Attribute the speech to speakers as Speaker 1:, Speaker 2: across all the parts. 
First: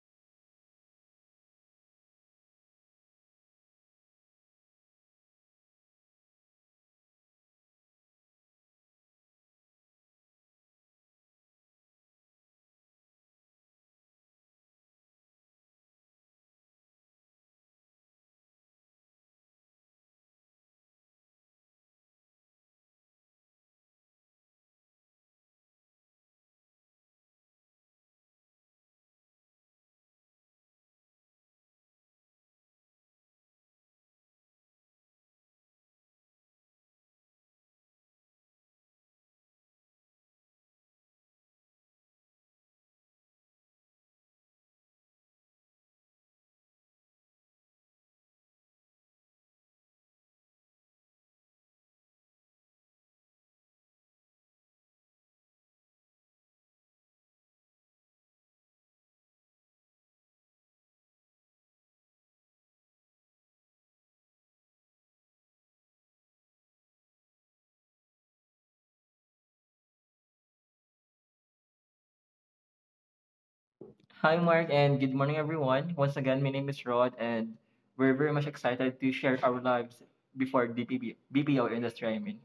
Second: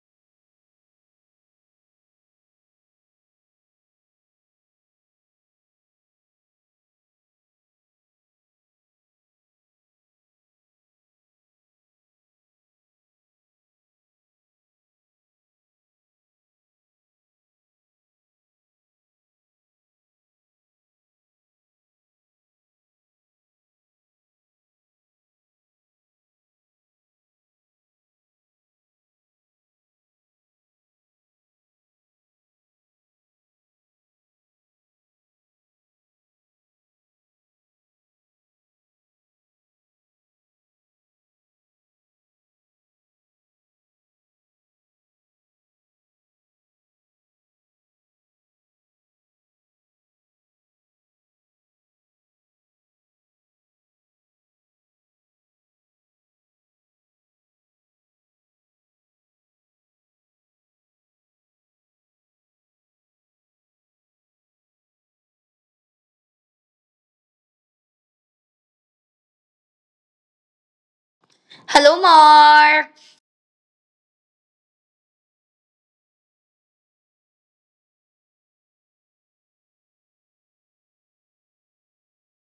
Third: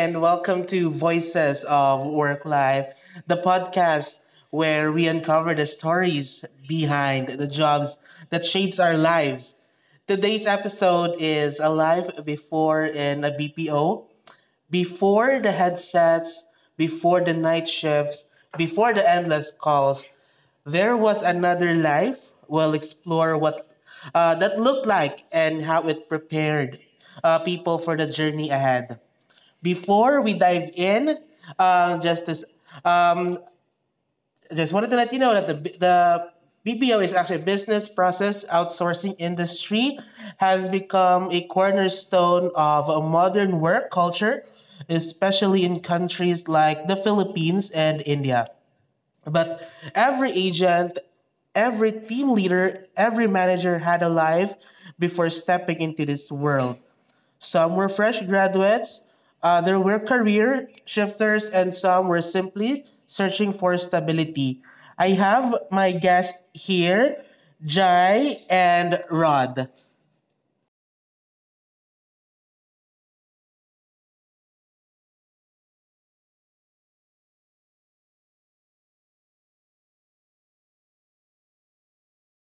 Speaker 1: and welcome to Voices of Work Life, the podcast where we uncover the stories behind the jobs that shapes our lives. Today's episode is a life before in a BPO, before the headsets, before the night shifts, before the endless calls, there was another life. We'll explore what that looked like and how it prepared people for the journey ahead. Before we dive in, uh, just this, um, just wanted to let you know that the BPO is actually a business process outsourcing industry has become a cornerstone of a modern work culture, especially in countries like the Philippines and India. But every agent, every team leader, every manager had a life before stepping into this world. Some were fresh graduates, other were career shifters, and some were simply searching for stability. I have my guests here, Jai and Rod.
Speaker 2: Hello, Mark.
Speaker 3: Hi, Mark, and good morning, everyone. Once again, my name is Rod, and we're very much excited to share our lives before the BPO industry, I mean.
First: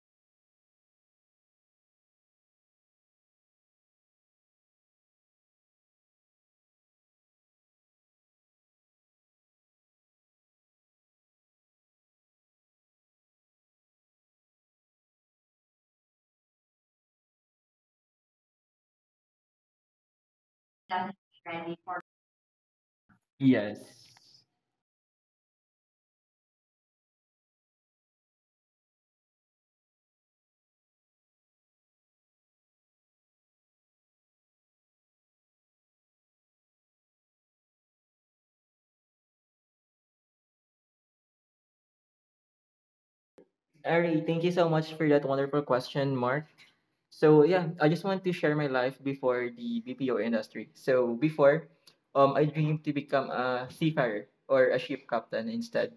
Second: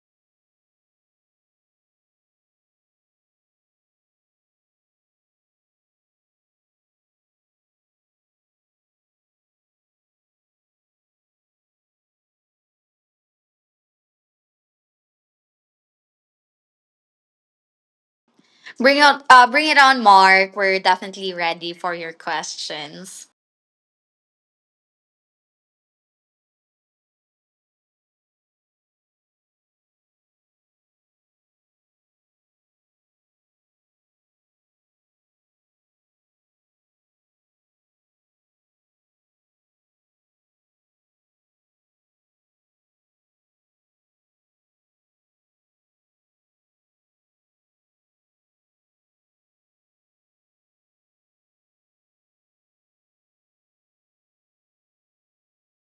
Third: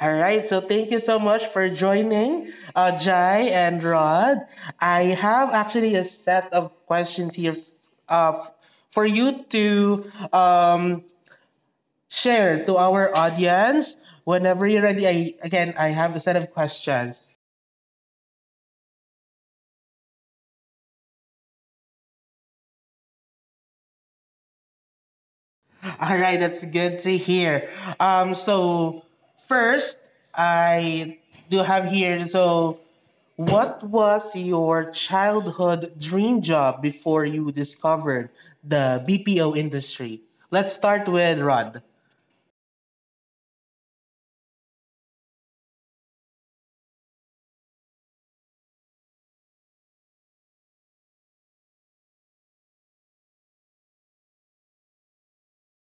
Speaker 1: All right, so thank you so much for joining, Jai and Rod. I have actually a set of questions here uh, f- for you to um, share to our audience. Whenever you're ready, I, again, I have a set of questions.
Speaker 2: Bring it, bring it on, Mark. We're definitely ready for your questions.
Speaker 3: Yes.
Speaker 1: All right, that's good to hear. Um, so, first, I do have here, so what was your childhood dream job before you discovered the BPO industry? Let's start with Rod.
Speaker 3: Ari, thank you so much for that wonderful question, Mark. So yeah, I just want to share my life before the BPO industry. So before, I dreamed to become a seafarer or a ship captain instead,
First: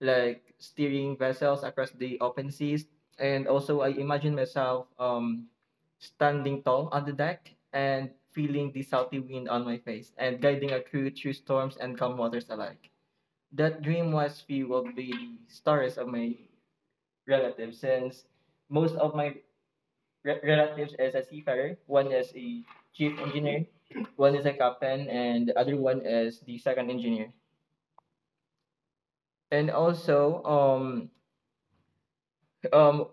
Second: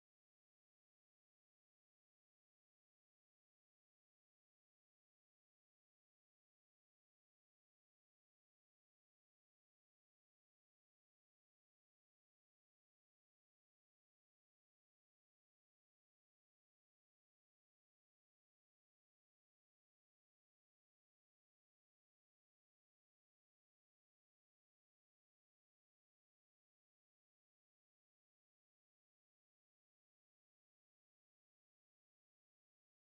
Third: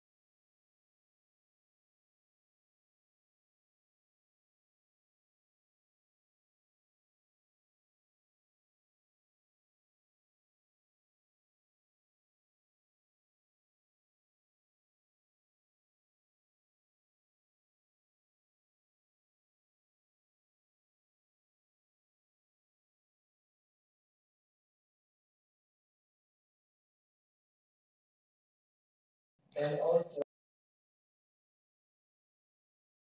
Speaker 3: like steering vessels across the open seas. And also, I imagine myself standing tall on the deck and feeling the salty wind on my face and guiding a crew through storms and calm waters alike. That dream was fueled by the stories of my relatives, since most of my relatives is a seafarer, one is a chief engineer, one is a captain, and the other one is the second engineer. And also, um,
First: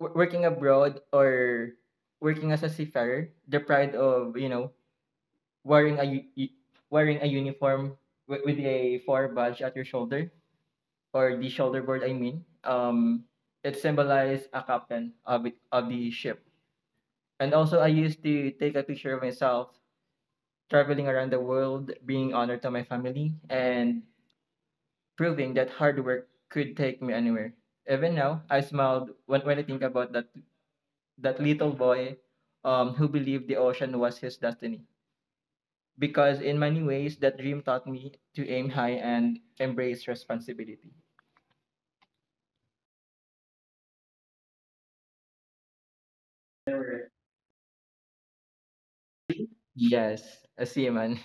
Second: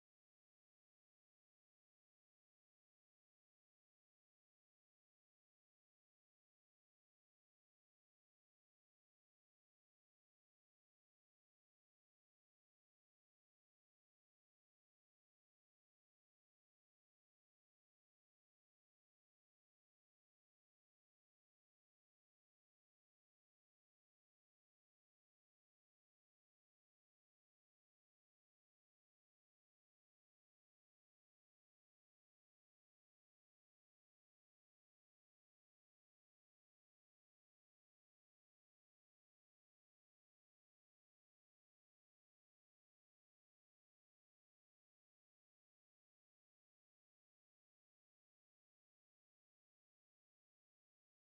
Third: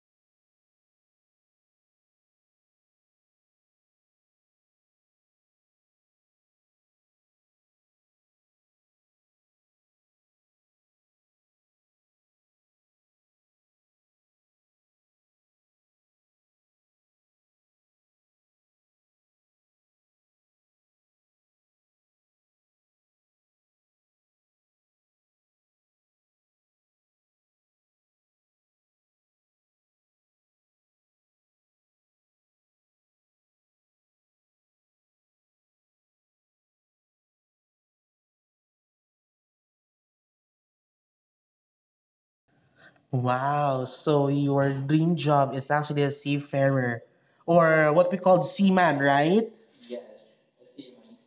Speaker 3: working abroad or working as a seafarer, the pride of wearing a uniform with a four badge at your shoulder or the shoulder board. I mean, it symbolizes a captain of the ship. And also, I used to take a picture of myself traveling around the world, being honored to my family, and proving that hard work could take me anywhere. Even now, I smiled when I think about that little boy who believed the ocean was his destiny. Because in many ways, that dream taught me to aim high and embrace responsibility.
Speaker 1: Wow, so your dream job is actually a seafarer or what we call seaman, right?
Speaker 3: Yes, a seaman.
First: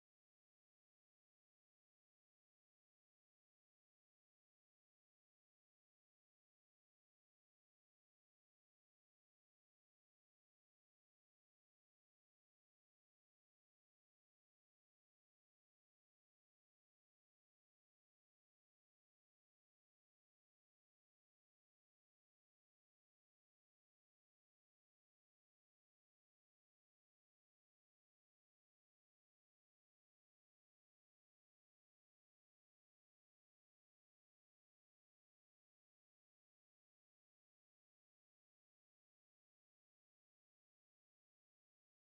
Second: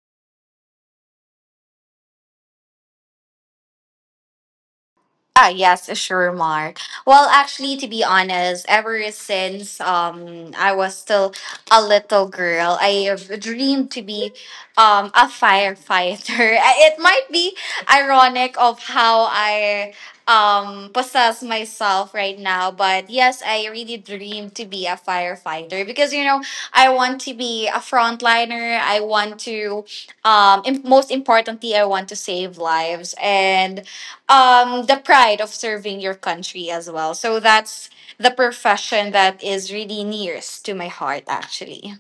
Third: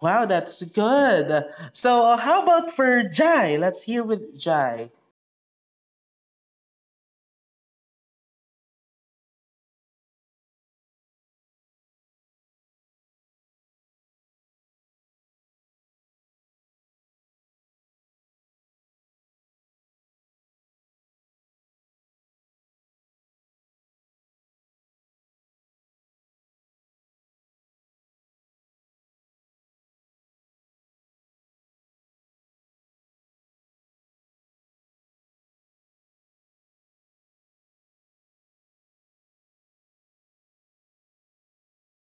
Speaker 1: Wow, that's good. So, how about for Jai? Let's hear with Jai.
Speaker 2: Ah, yes, sure, Mark. Well, actually, to be honest, ever since I was still a little girl, I have dreamed to be a firefighter. It might be ironic of how I possess myself right now, but yes, I really dream to be a firefighter because you know I want to be a frontliner. I want to im- most importantly, I want to save lives and the pride of serving your country as well, so that's the profession that is really nearest to my heart actually.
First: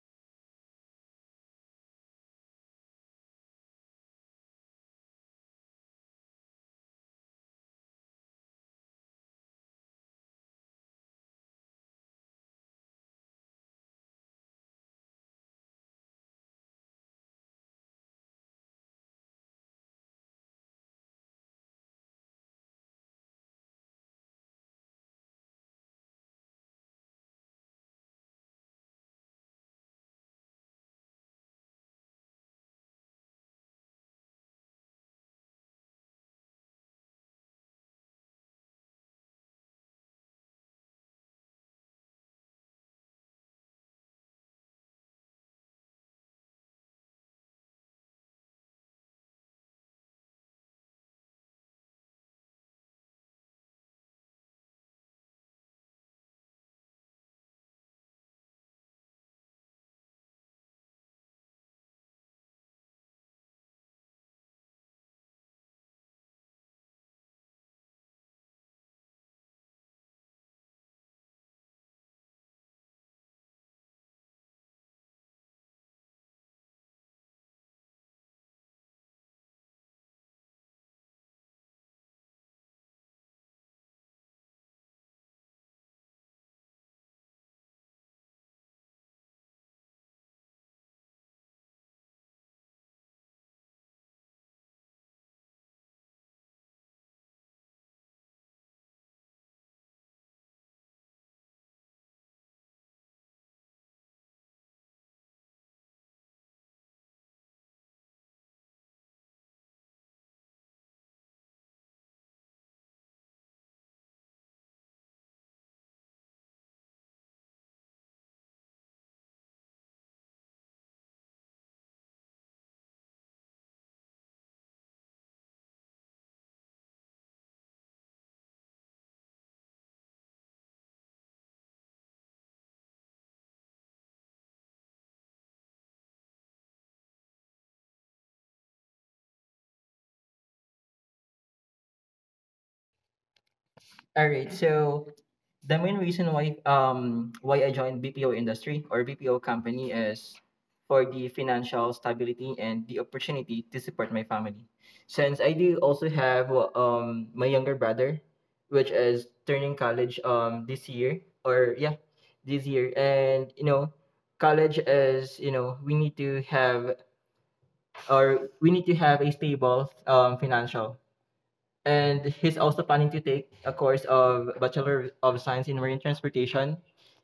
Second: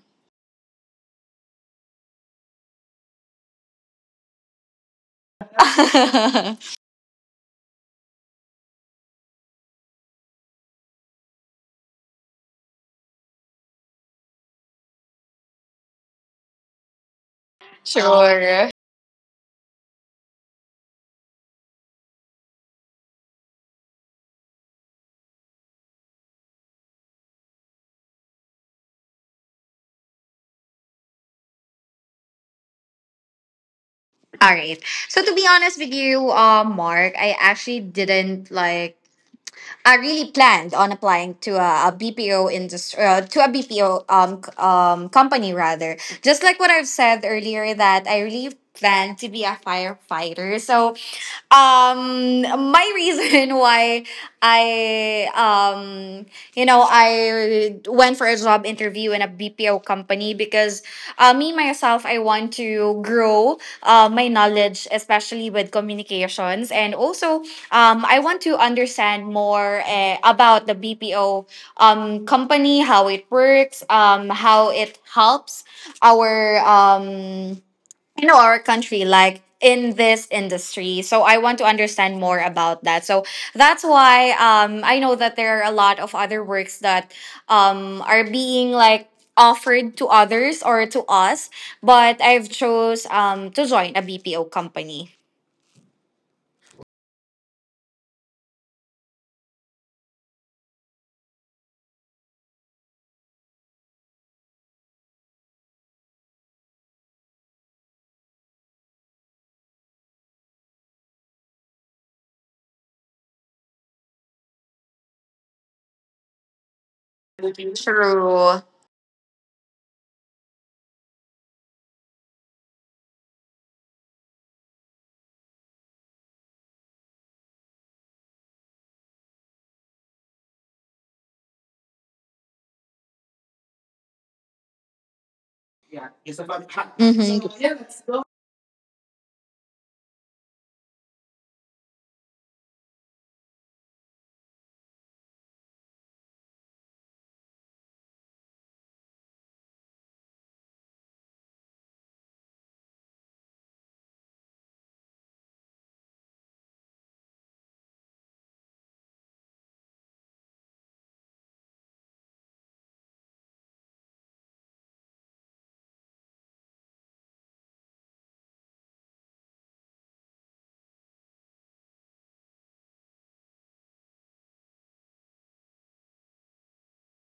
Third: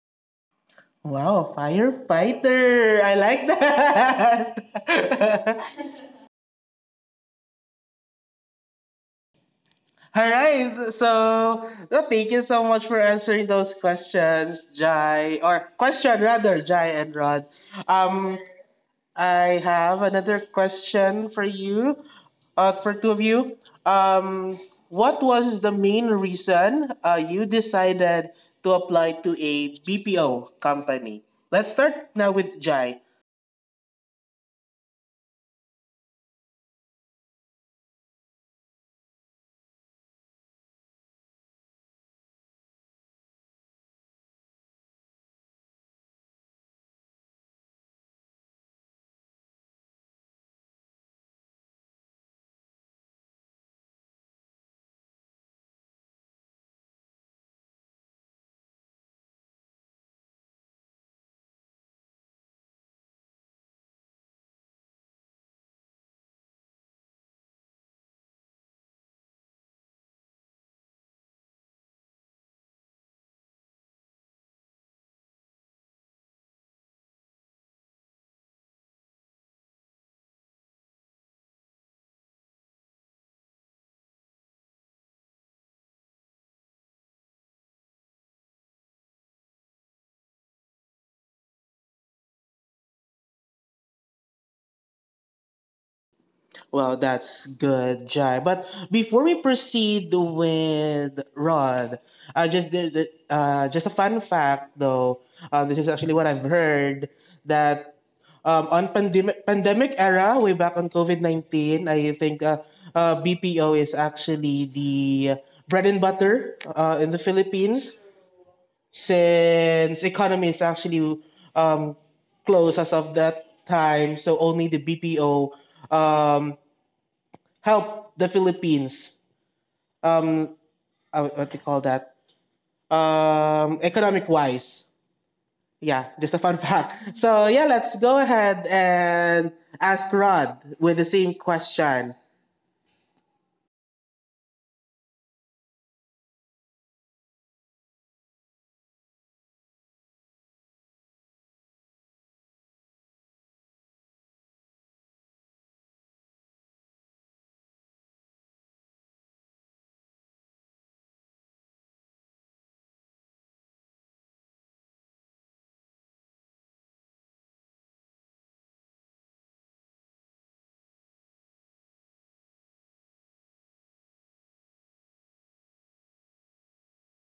Speaker 1: Wow, firefighter. I like that. All right. So well, thank you so much for answering those questions, Jai, or question rather, Jai and Rod. Um,
Speaker 2: Sure.
Speaker 1: I have another question for you, for two of you. Um, what was the main reason you decided to apply to a BPO company? Let's start now with Jai.
Speaker 2: All right, so to be honest with you, Mark, I actually didn't, like, I really planned on applying to a, BPO industry, to a BPO company rather. Just like what I've said earlier, that I really planned to be a firefighter. So, um, my reason why I um I went for a job interview in a BPO company because me, myself, I want to grow my knowledge, especially with communications. And also, I want to understand more about the BPO company, how it works, how it helps our. In our country, like in this industry, so I want to understand more about that, so that's why I know that there are a lot of other works that are being, like, offered to others or to us, but I've chose to join a BPO company.
Speaker 1: Well, that's good, Jai. But before we proceed with Rod, just a fun fact though. This is actually what I've heard that on pandemic era, way back on COVID 19, I think BPO is actually the bread and butter in the Philippines since economy is actually um, closed as of that time. So only the BPO um, help the Philippines. Um, what do you call that? Economic wise. Yeah, just a fun fact. So
Speaker 2: Mhm.
Speaker 1: yeah, let's go ahead and ask Rod with the same question.
Speaker 3: All right. So the main reason why I joined BPO industry or BPO company is for the financial stability and the opportunity to support my family. Since I do also have my younger brother, which is turning college this year or yeah this year, and college is, we need to have a stable financial, and he's also planning to take a course of Bachelor of Science in Marine Transportation,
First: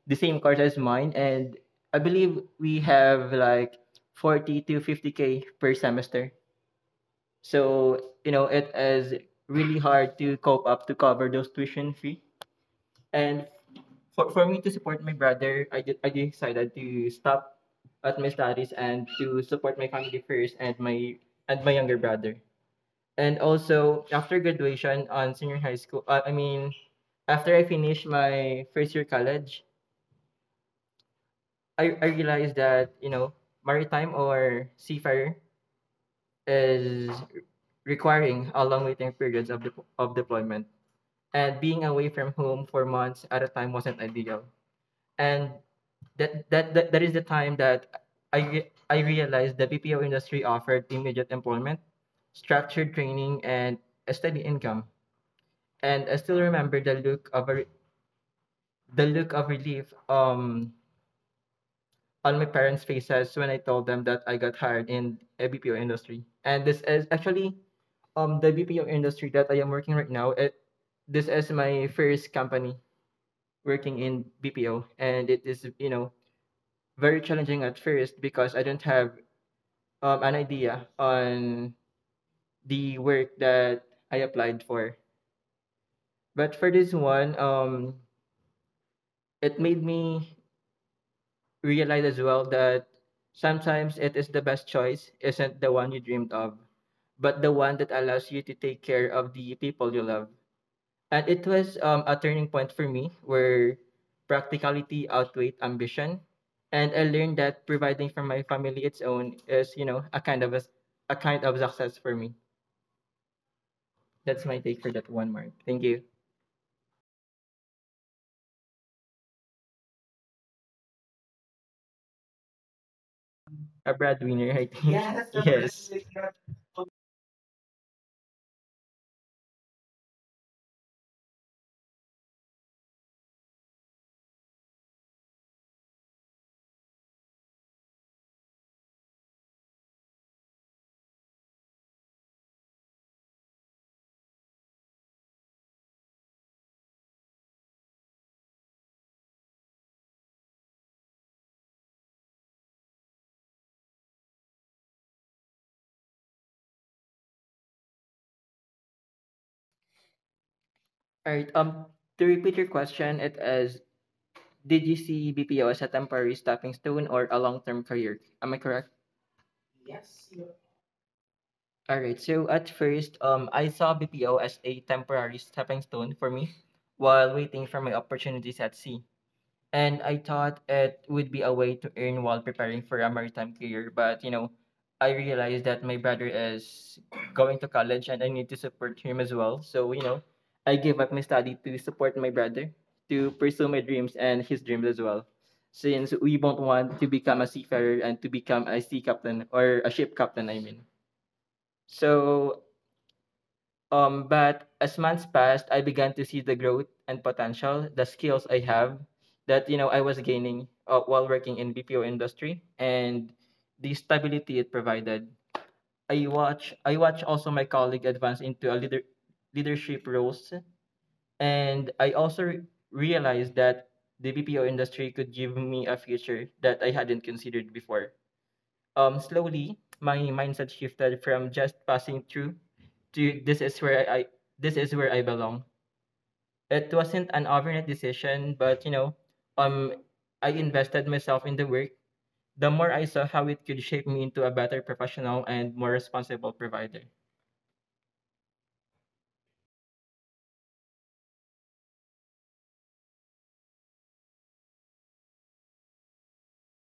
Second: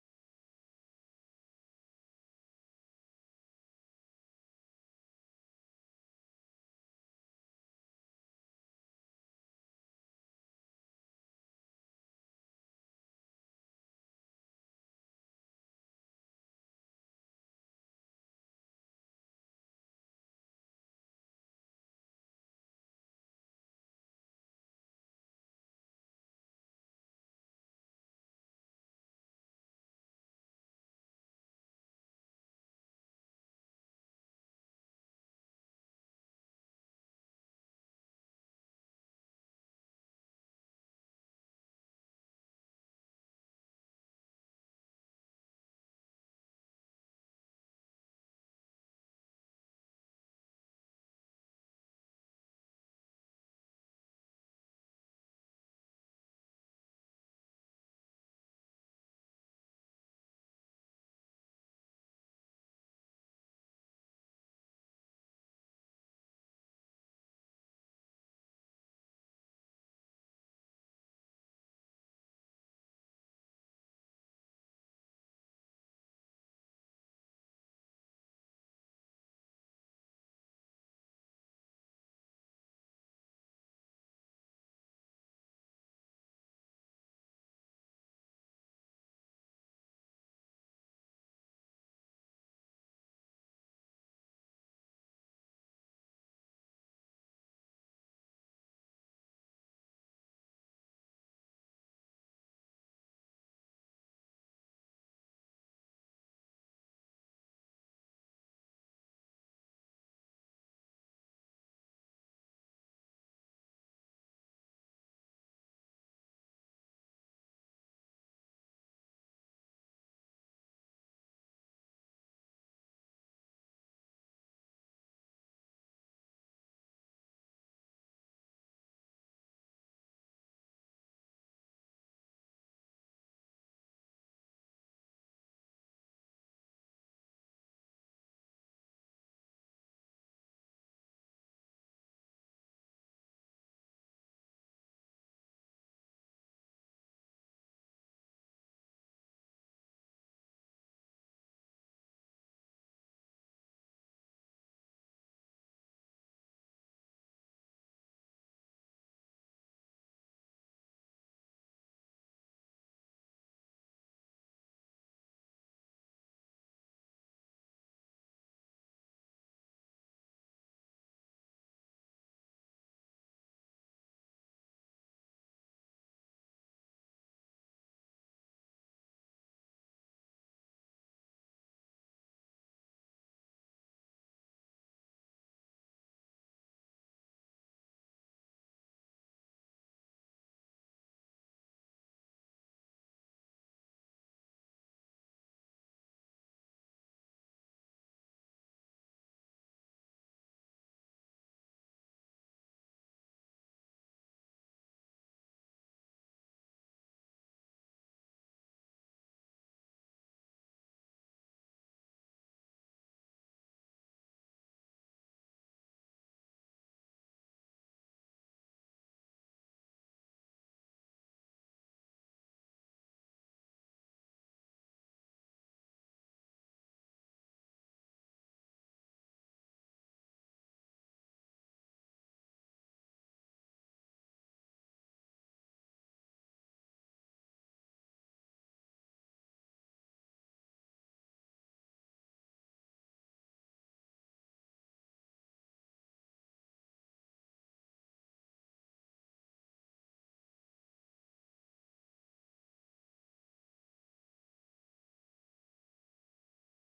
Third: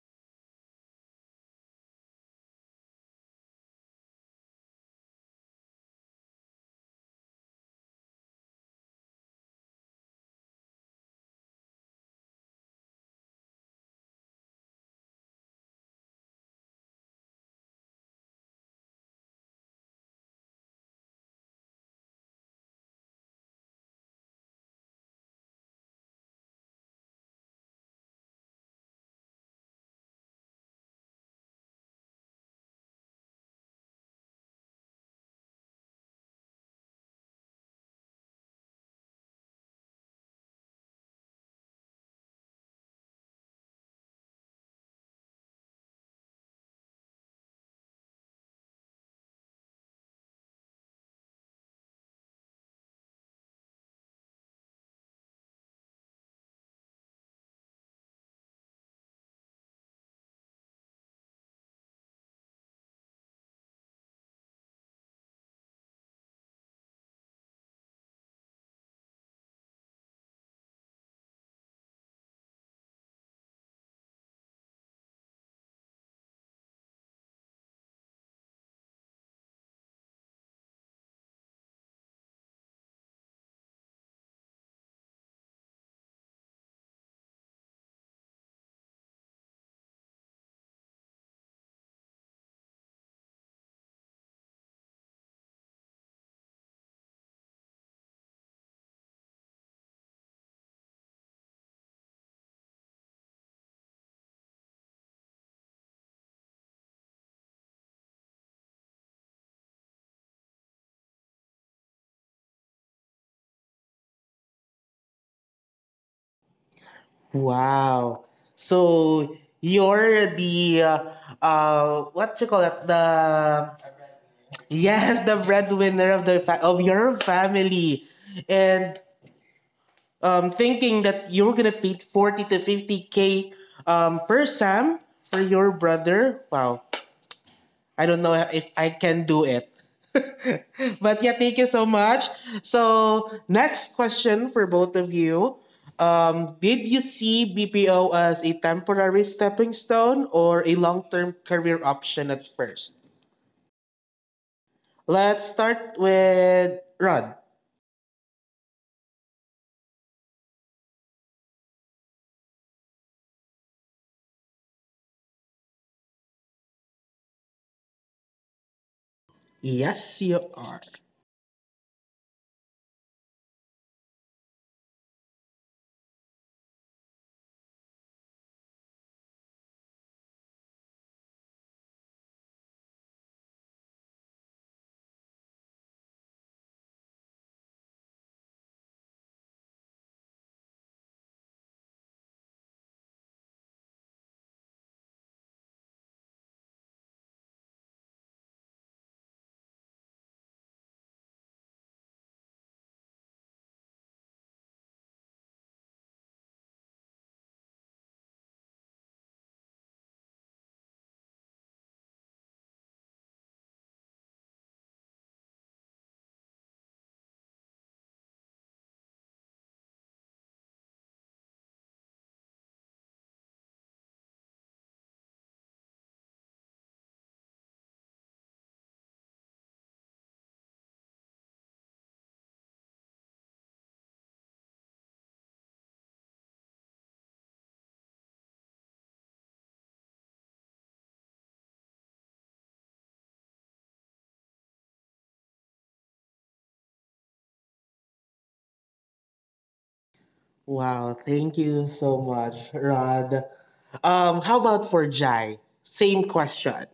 Speaker 3: the same course as mine. And I believe we have like 40 to 50K per semester. So, it is really hard to cope up to cover those tuition fee. And for me to support my brother, I decided to stop at my studies and to support my family first and my younger brother. And also after graduation on senior high school, I mean, after I finished my first year college, I realized that maritime or seafarer is requiring a long waiting periods of deployment, and being away from home for months at a time wasn't ideal. And that is the time that I I realized the BPO industry offered immediate employment, structured training, and a steady income. And I still remember the look of relief on my parents' faces when I told them that I got hired in a BPO industry. And this is actually the BPO industry that I am working right now. It This is my first company working in BPO, and it is very challenging at first because I don't have an idea on the work that I applied for. But for this one, it made me realize as well that sometimes it is the best choice isn't the one you dreamed of, but the one that allows you to take care of the people you love. And it was a turning point for me where practicality outweighed ambition. And I learned that providing for my family its own is a kind of success for me. That's my take for that one, Mark. Thank you.
Speaker 1: Wow. So you're the what you call that the
Speaker 3: A breadwinner, I think.
Speaker 1: yes, the
Speaker 3: Yes.
Speaker 1: breadwinner of the of your family, and thinking that you're gonna pay 40 to 50K per Sam for your brother. Wow, I don't know if I can do it. But yeah, thank you so much. So, next question for both of you. Did you see BPO as a temporary stepping stone or a long term career option at first? Let's start with Rod.
Speaker 3: All right. To repeat your question, it is: did you see BPO as a temporary stepping stone or a long-term career? Am I correct?
Speaker 1: Yes, you are.
Speaker 3: All right. So at first, I saw BPO as a temporary stepping stone for me while waiting for my opportunities at sea. And I thought it would be a way to earn while preparing for a maritime career. But I realized that my brother is going to college and I need to support him as well. So I gave up my study to support my brother to pursue my dreams and his dreams as well. Since we both want to become a seafarer and to become a sea captain or a ship captain, I mean. So but as months passed, I began to see the growth and potential, the skills I have that I was gaining while working in BPO industry, and the stability it provided. I watch also my colleague advance into a leadership roles, and I also realized that the BPO industry could give me a future that I hadn't considered before. Slowly my mindset shifted from just passing through to this is where I belong. It wasn't an overnight decision, but um, I invested myself in the work. The more I saw how it could shape me into a better professional and more responsible provider.
Speaker 1: Wow, thank you so much, Rod. How about for Jai? Same question.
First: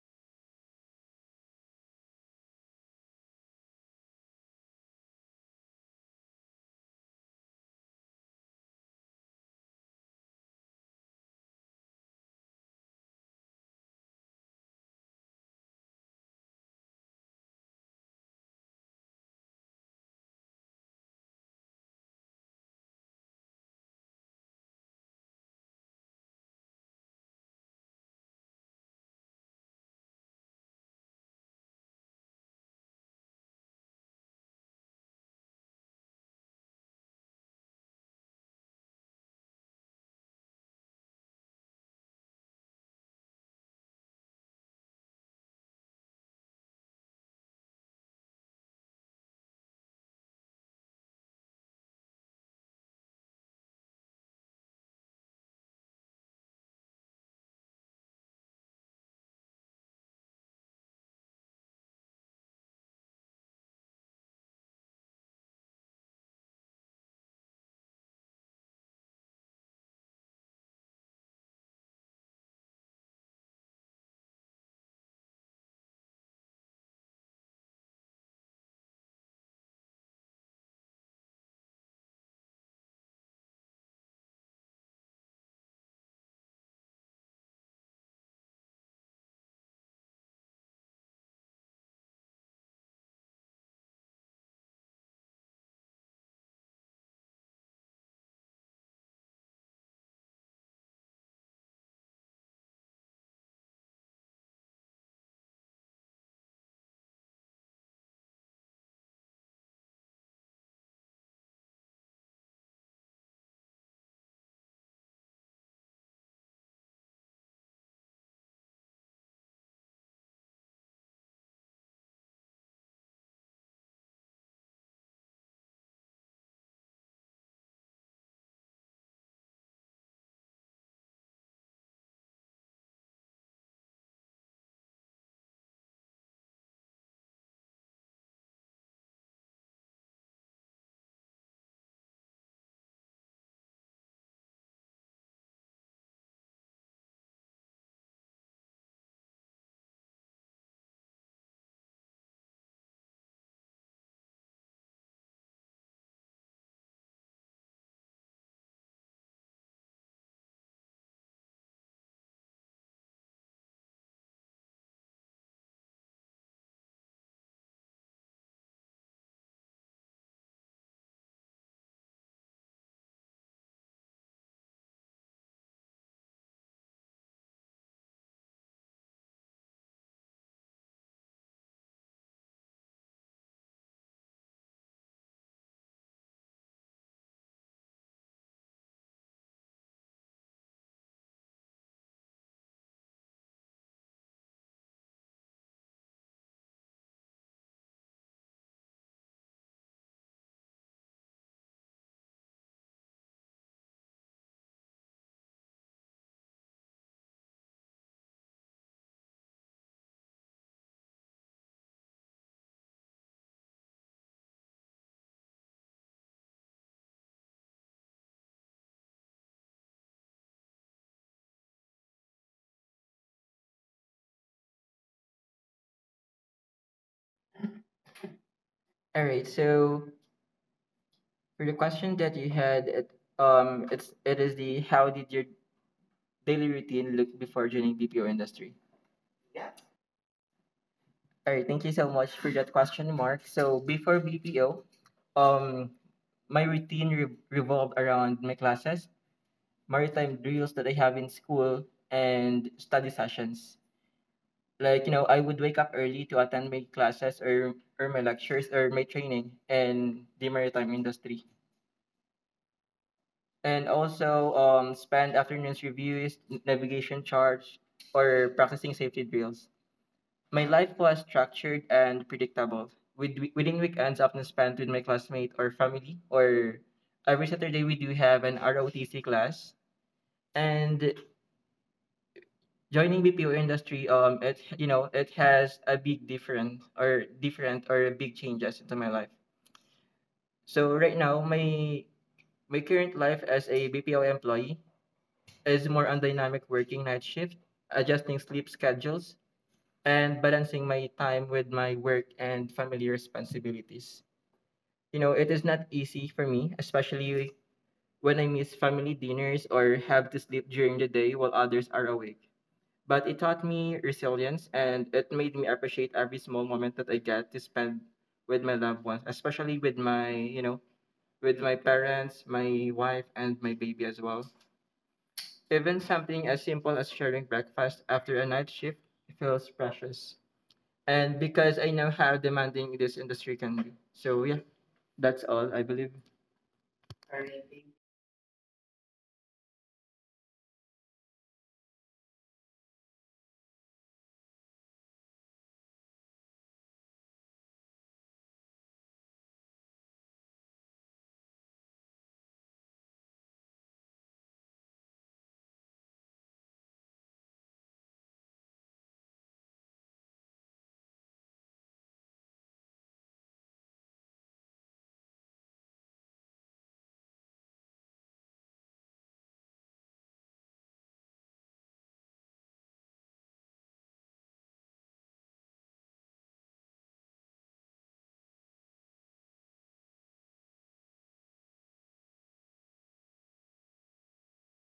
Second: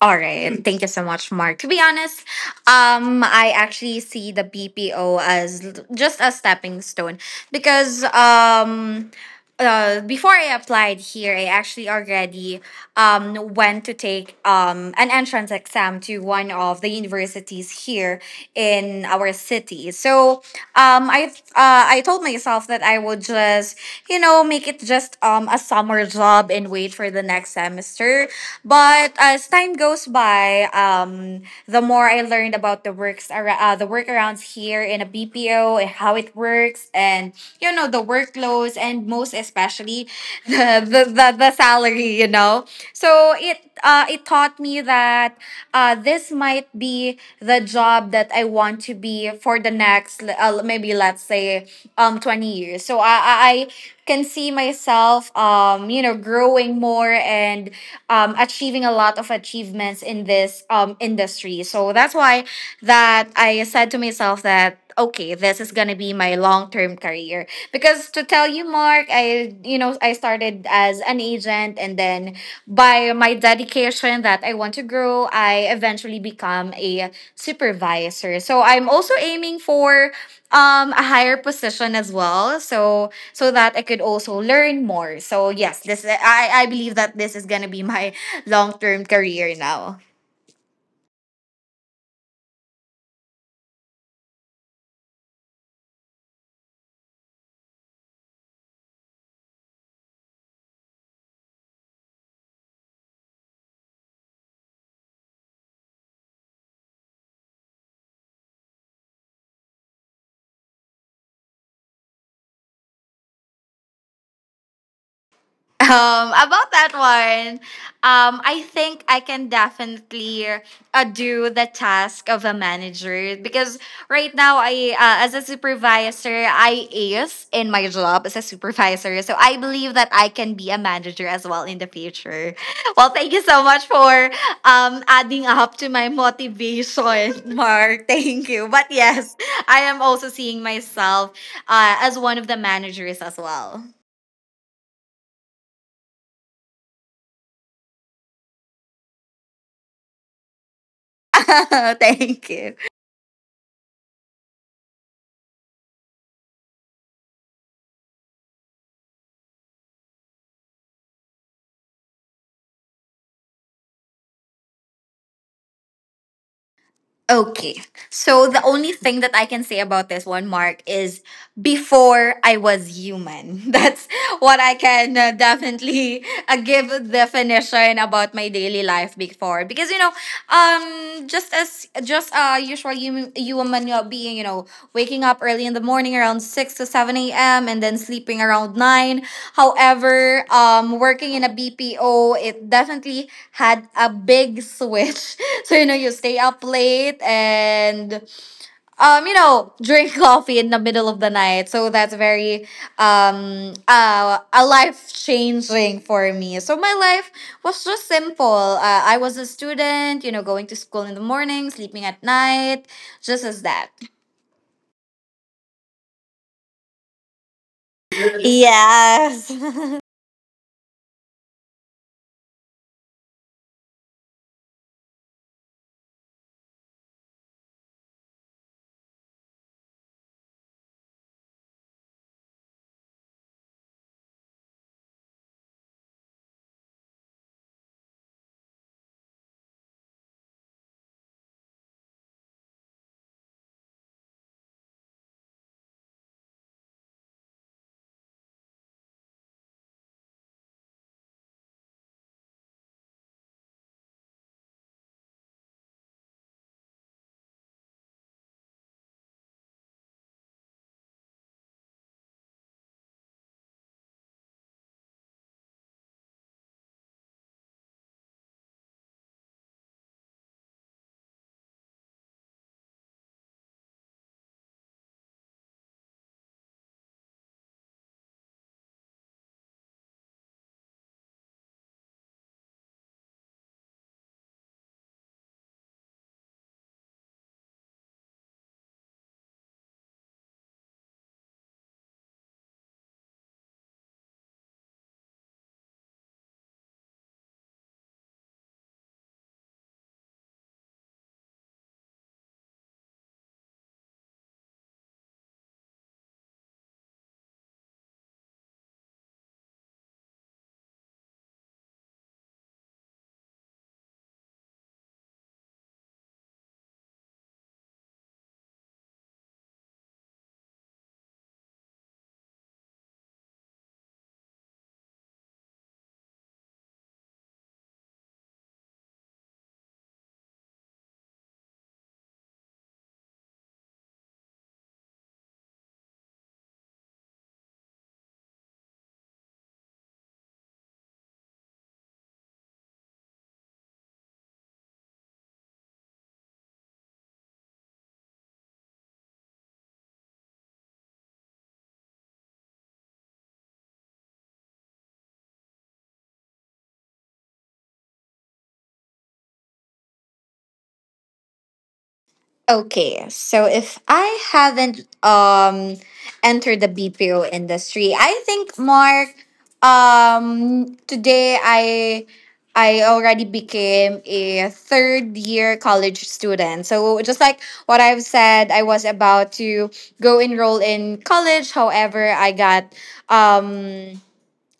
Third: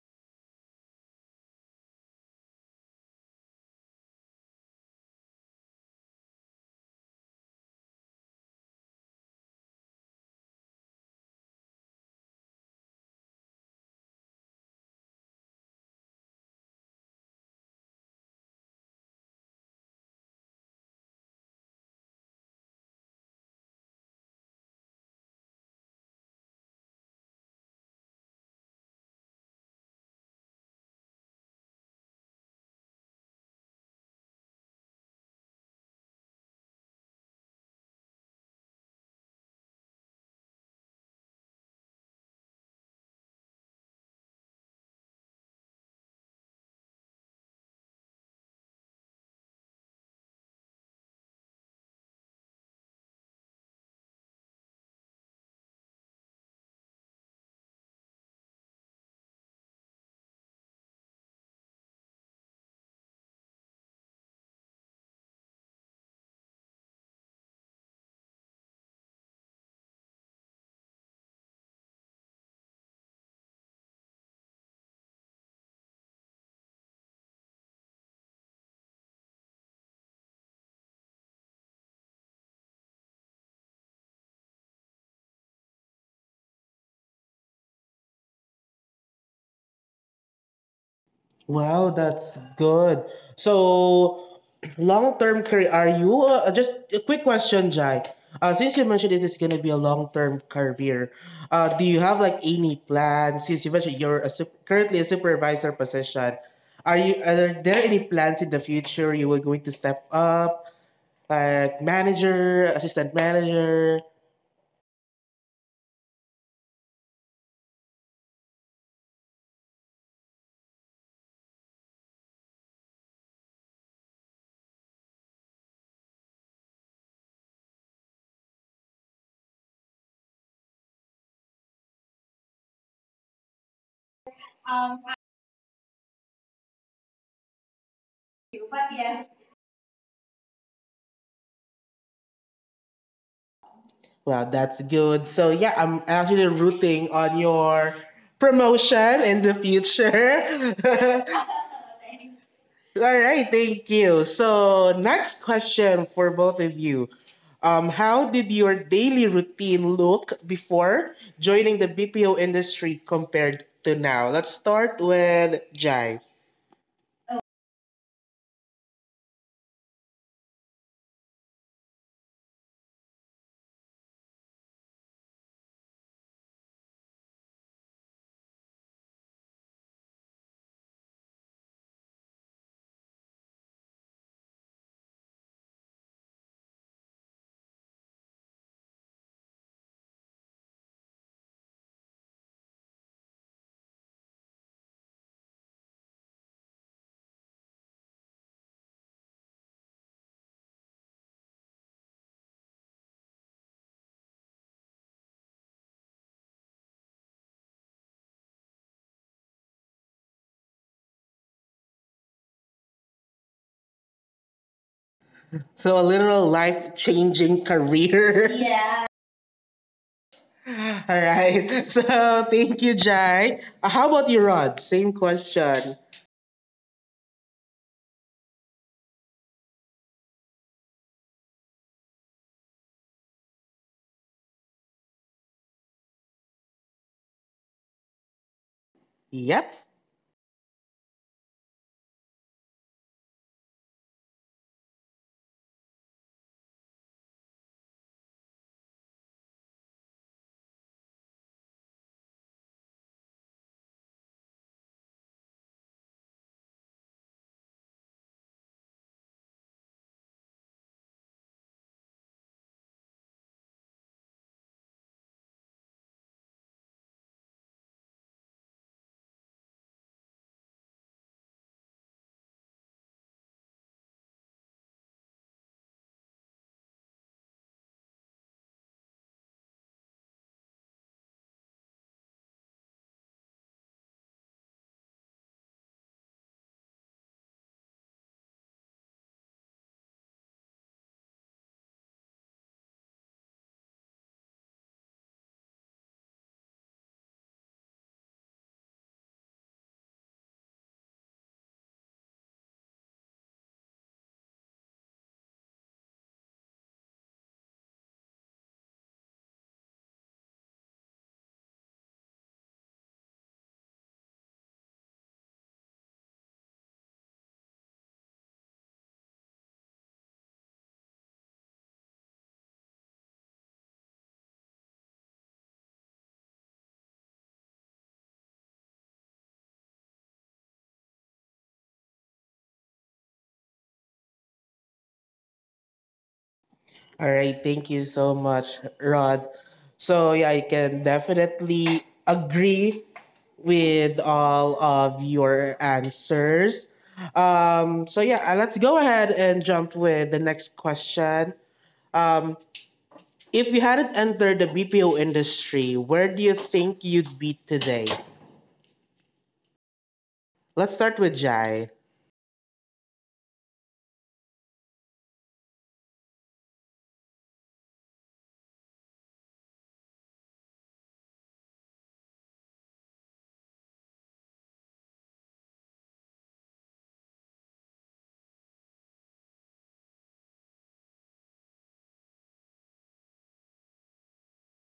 Speaker 2: All right. Thank you so much, Mark. To be honest, I actually see the BPO as just a stepping stone because before I applied here, I actually already went to take an entrance exam to one of the universities here in our city. So um, I I told myself that I would just make it just a summer job and wait for the next semester, but as time goes by, the more I learned about the workarounds here in a BPO and how it works, and the workloads, and most especially the salary. You know, so it taught me that this might be the job that I want to be for the next, maybe let's say, 20 years. So I can see myself growing more and achieving a lot of achievements in this industry. So that's why that I said to myself that okay, this is gonna be my long term career. Because, to tell you, Mark, I you know I started as an agent, and then by my dedication that I want to grow, I eventually become a supervisor. So I'm also aiming for a higher position as well. So that I could also learn more. So yes, this, I believe that this is gonna be my long term career now.
Speaker 1: Wow, that's good. So, long term career, are you just a quick question, Jai? Since you mentioned it is going to be a long term career, do you have like any plans? Since you mentioned you're a currently a supervisor position, are there any plans in the future you were going to step up, like manager, assistant manager?
Speaker 2: About that one, I think I can definitely do the task of a manager because right now I, as a supervisor, I is in my job as a supervisor, so I believe that I can be a manager as well in the future. Well, thank you so much for adding up to my motivation, Mark. Thank you. But
Speaker 1: But yes,
Speaker 2: yes, I am also seeing myself as one of the managers as well.
Speaker 1: well, that's good. So yeah, I'm actually rooting on your promotion in the future.
Speaker 2: Thank you.
Speaker 1: All right, thank you. So next question for both of you. How did your daily routine look before joining the BPO industry compared to now? Let's start with Jai.
Speaker 2: Okay. So the only thing that I can say about this one, Mark, is before I was human. That's what I can definitely give a definition about my daily life before. Because, you know, just as just, usual, you and Manuel being, waking up early in the morning around 6 to 7 a.m. and then sleeping around 9, however, working in a BPO, it definitely had a big switch. So, you stay up late and, drink coffee in the middle of the night. So that's very, a life changing for me. So my life was just simple. I was a student, going to school in the morning, sleeping at night, just as that.
Speaker 1: So a literal life changing career. Yeah.
Speaker 2: Yes.
Speaker 1: All right. So thank you, Jai. How about you, Rod? Same question.
Speaker 3: All right. So for the question that you had, it is the: how did your daily routine look before joining BPO industry?
Speaker 1: Yep.
Speaker 3: All right, thank you so much for that question, Mark. So before BPO, um, my routine revolved around my classes, maritime drills that I have in school, and study sessions. Like, I would wake up early to attend my classes or my lectures or my training in the maritime industry, and also spend afternoons reviews, navigation charts, or practicing safety drills. My life was structured and predictable, within weekends often spent with my classmate or family, or every Saturday we do have an ROTC class. And joining BPO industry, it you know it has a big different or big changes into my life. So right now, my current life as a BPO employee is more on dynamic working night shift, adjusting sleep schedules, and balancing my time with my work and family responsibilities. It is not easy for me, especially when I miss family dinners or have to sleep during the day while others are awake. But it taught me resilience and it made me appreciate every small moment that I get to spend with my loved ones, especially with my parents, my wife, and my baby as well. Even something as simple as sharing breakfast after a night shift feels precious. And because I know how demanding this industry can be. So, yeah, that's all, I believe.
Speaker 1: All right. Thank you so much, Rod. So yeah, I can definitely agree with all of your answers. So yeah, let's go ahead and jump with the next question. Um, if you hadn't entered the BPO industry, where do you think you'd be today? Let's start with Jai.
Speaker 2: Okay, so if I haven't entered the BPO industry, I think, Mark, today I already became a third year college student. So just like what I've said, I was about to go enroll in college. However, I got um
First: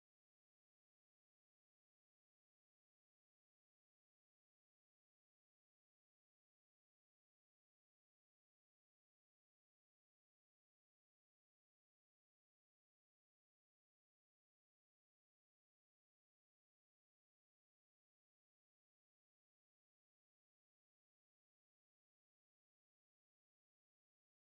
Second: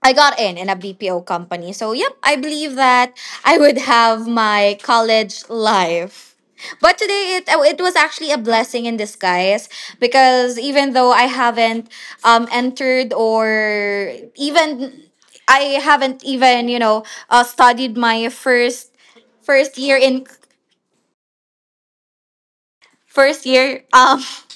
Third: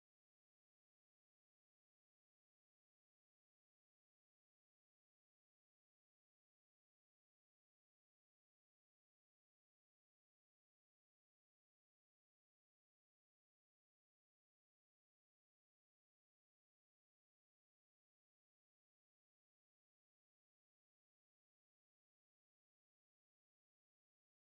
Speaker 2: in a BPO company. So, yep, I believe that I would have my college life. But today, it was actually a blessing in disguise because even though I haven't entered or even I haven't even, studied my first first year in first year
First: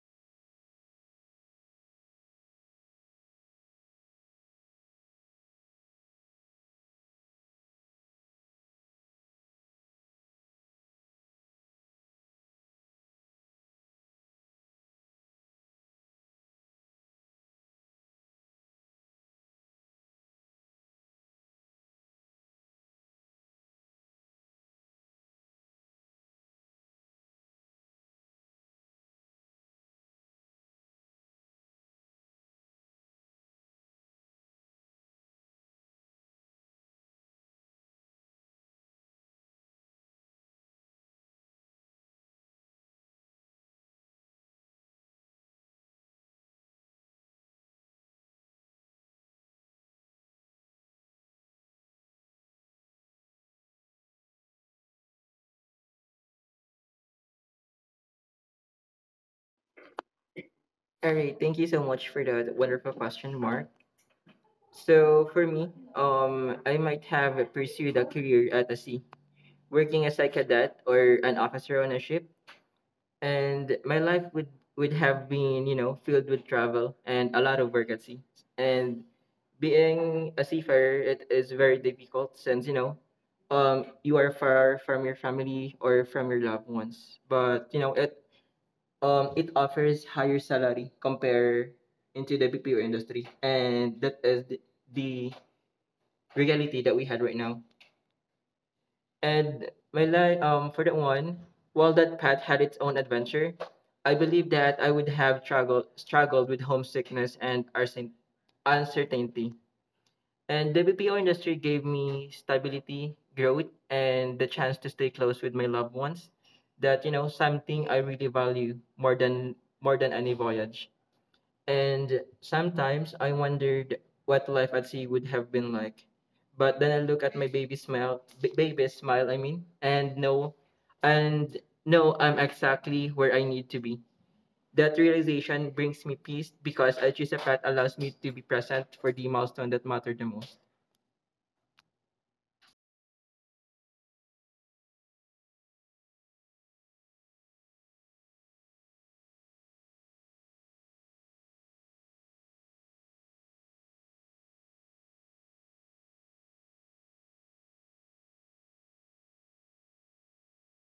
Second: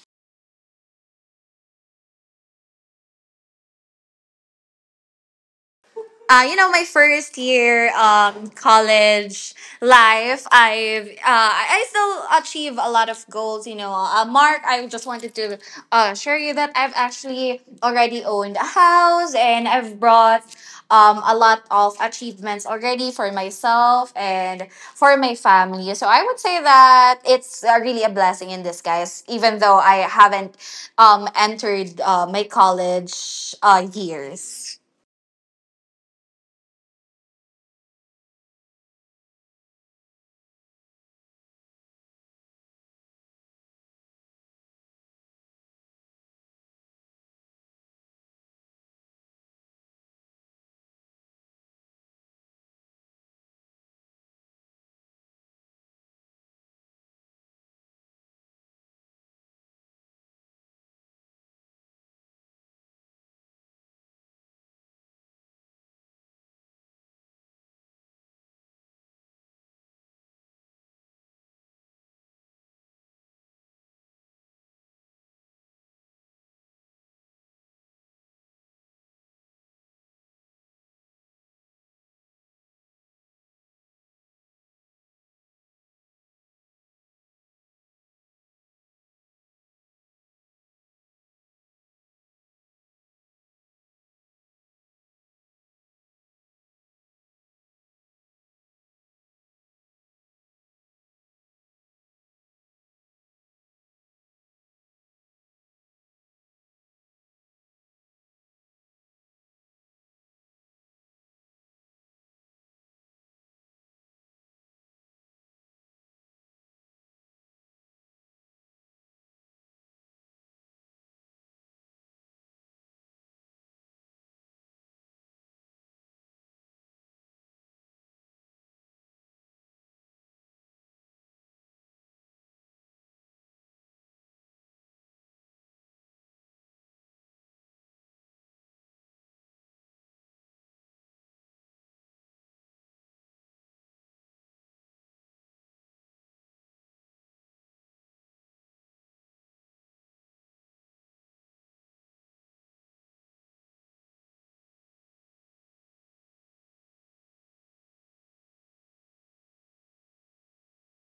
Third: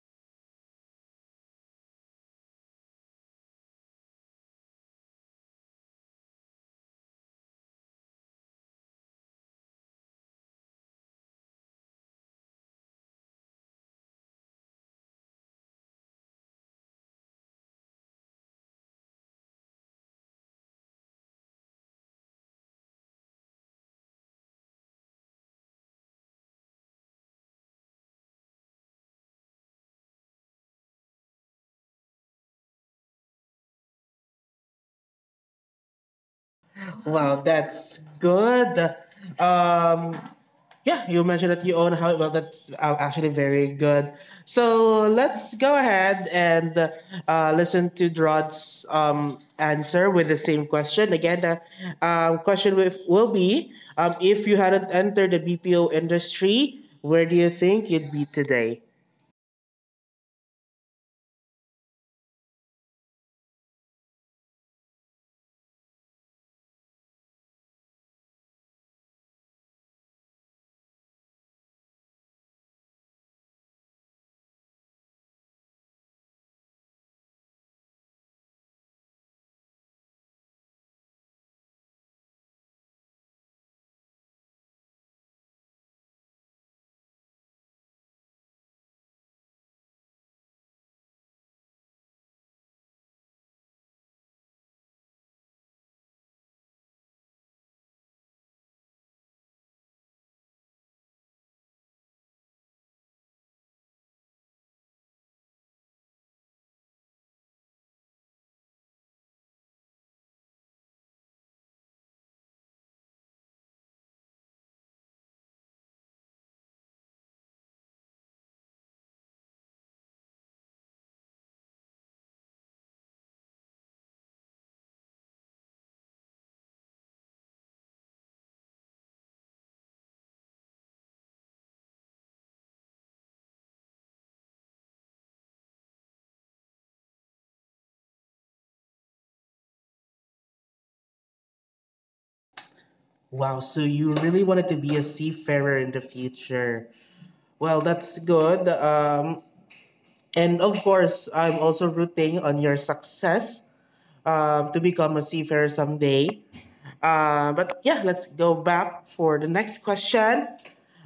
Speaker 2: my first year college life, I've I still achieve a lot of goals. You know, Mark, I just wanted to share you that I've actually already owned a house and I've brought a lot of achievements already for myself and for my family. So I would say that it's really a blessing in disguise, even though I haven't entered my college years.
Speaker 1: Wow, that's good. Um, yeah, you mentioned that you own a house. Well, that's actually very good. So let's go ahead and listen to Drod's answer with the same question. Again, the question will be if you hadn't entered the BPO industry, where do you think you'd be today?
Speaker 3: All right, thank you so much for that wonderful question, Mark. So for me, I might have pursued a career at the sea, working as a cadet or an officer on a ship, and my life would have been, filled with travel and a lot of work at sea. And being a seafarer, it is very difficult since you are far from your family or from your loved ones. But it offers higher salary compared into the BPO industry, and that is the reality that we had right now. And my life, for that one, while that path had its own adventure, I believe that I would have struggled with homesickness and uncertainty. And the BPO industry gave me stability, growth, and the chance to stay close with my loved ones. That, something I really value more than any voyage. And sometimes I wondered what life at sea would have been like. But then I look at my baby smile, baby smile, I mean, and no, I'm exactly where I need to be. That realization brings me peace because I choose a path allows me to be present for the milestone that matter the most.
Speaker 1: Wow, so you really wanted to be a seafarer in the future. Well, that's good. And of course, I'm also rooting on your success to become a seafarer someday. But yeah, let's go back for the next question.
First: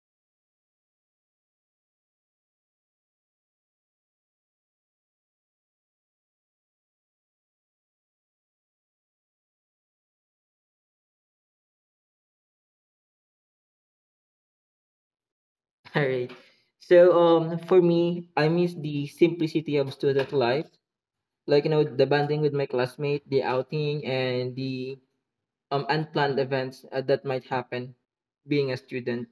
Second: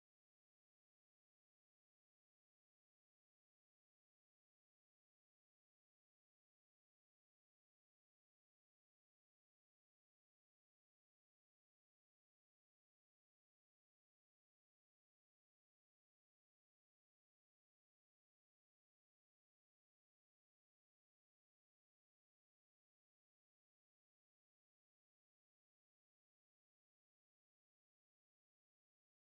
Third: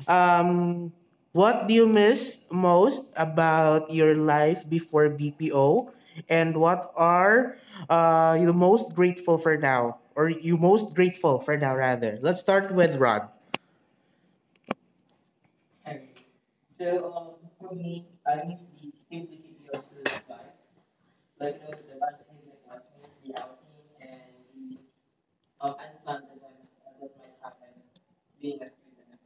Speaker 1: Um, what do you miss most about your life before BPO? And what are you most grateful for now? Or you most grateful for now, rather? Let's start with Rod.
Speaker 3: All right. For me, I miss the simplicity of student life, like you know, the bonding with my classmate, the outing, and the unplanned events that might happen being a student,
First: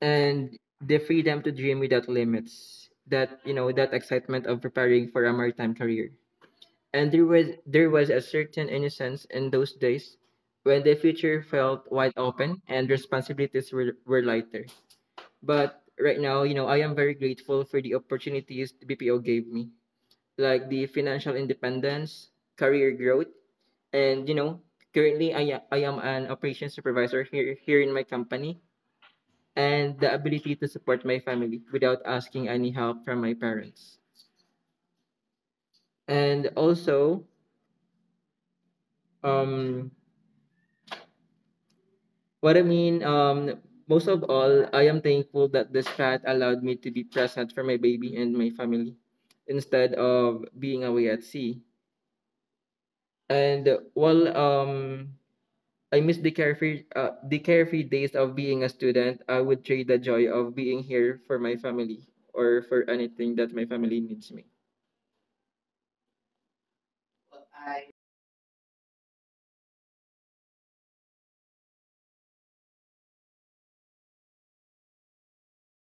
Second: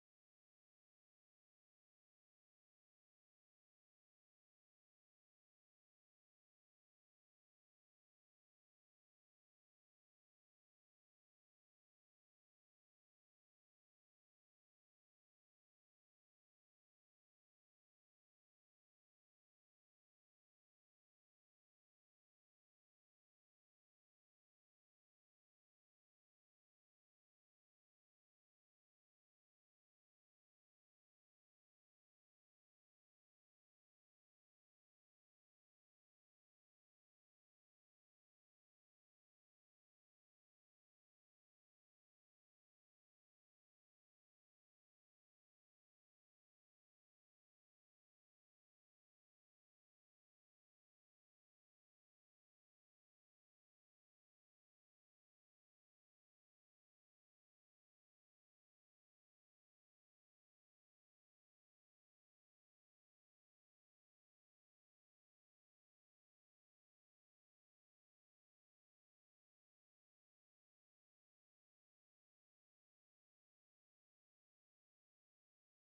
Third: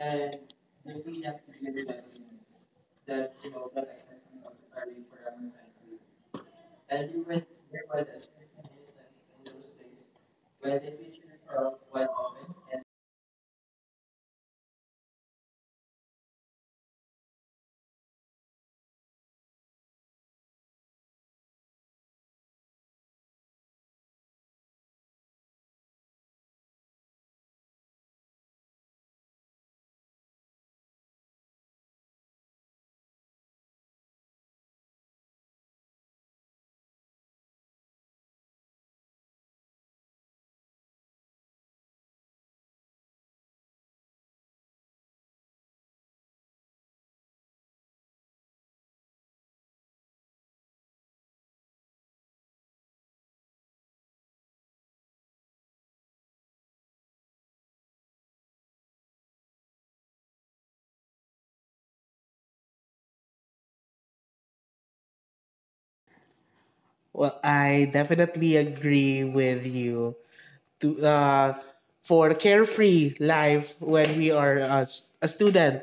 Speaker 3: and the freedom to dream without limits. That you know, that excitement of preparing for a maritime career. And there was a certain innocence in those days when the future felt wide open and responsibilities were lighter. But right now, you know, I am very grateful for the opportunities the BPO gave me, like the financial independence, career growth, and you know, currently I am an operations supervisor here in my company, and the ability to support my family without asking any help from my parents. And also, um what I mean most of all, I am thankful that this path allowed me to be present for my baby and my family instead of being away at sea. And while I miss the carefree days of being a student, I would trade the joy of being here for my family or for anything that my family needs me.
Speaker 1: Well, I definitely agree with you to for carefree life when we are a student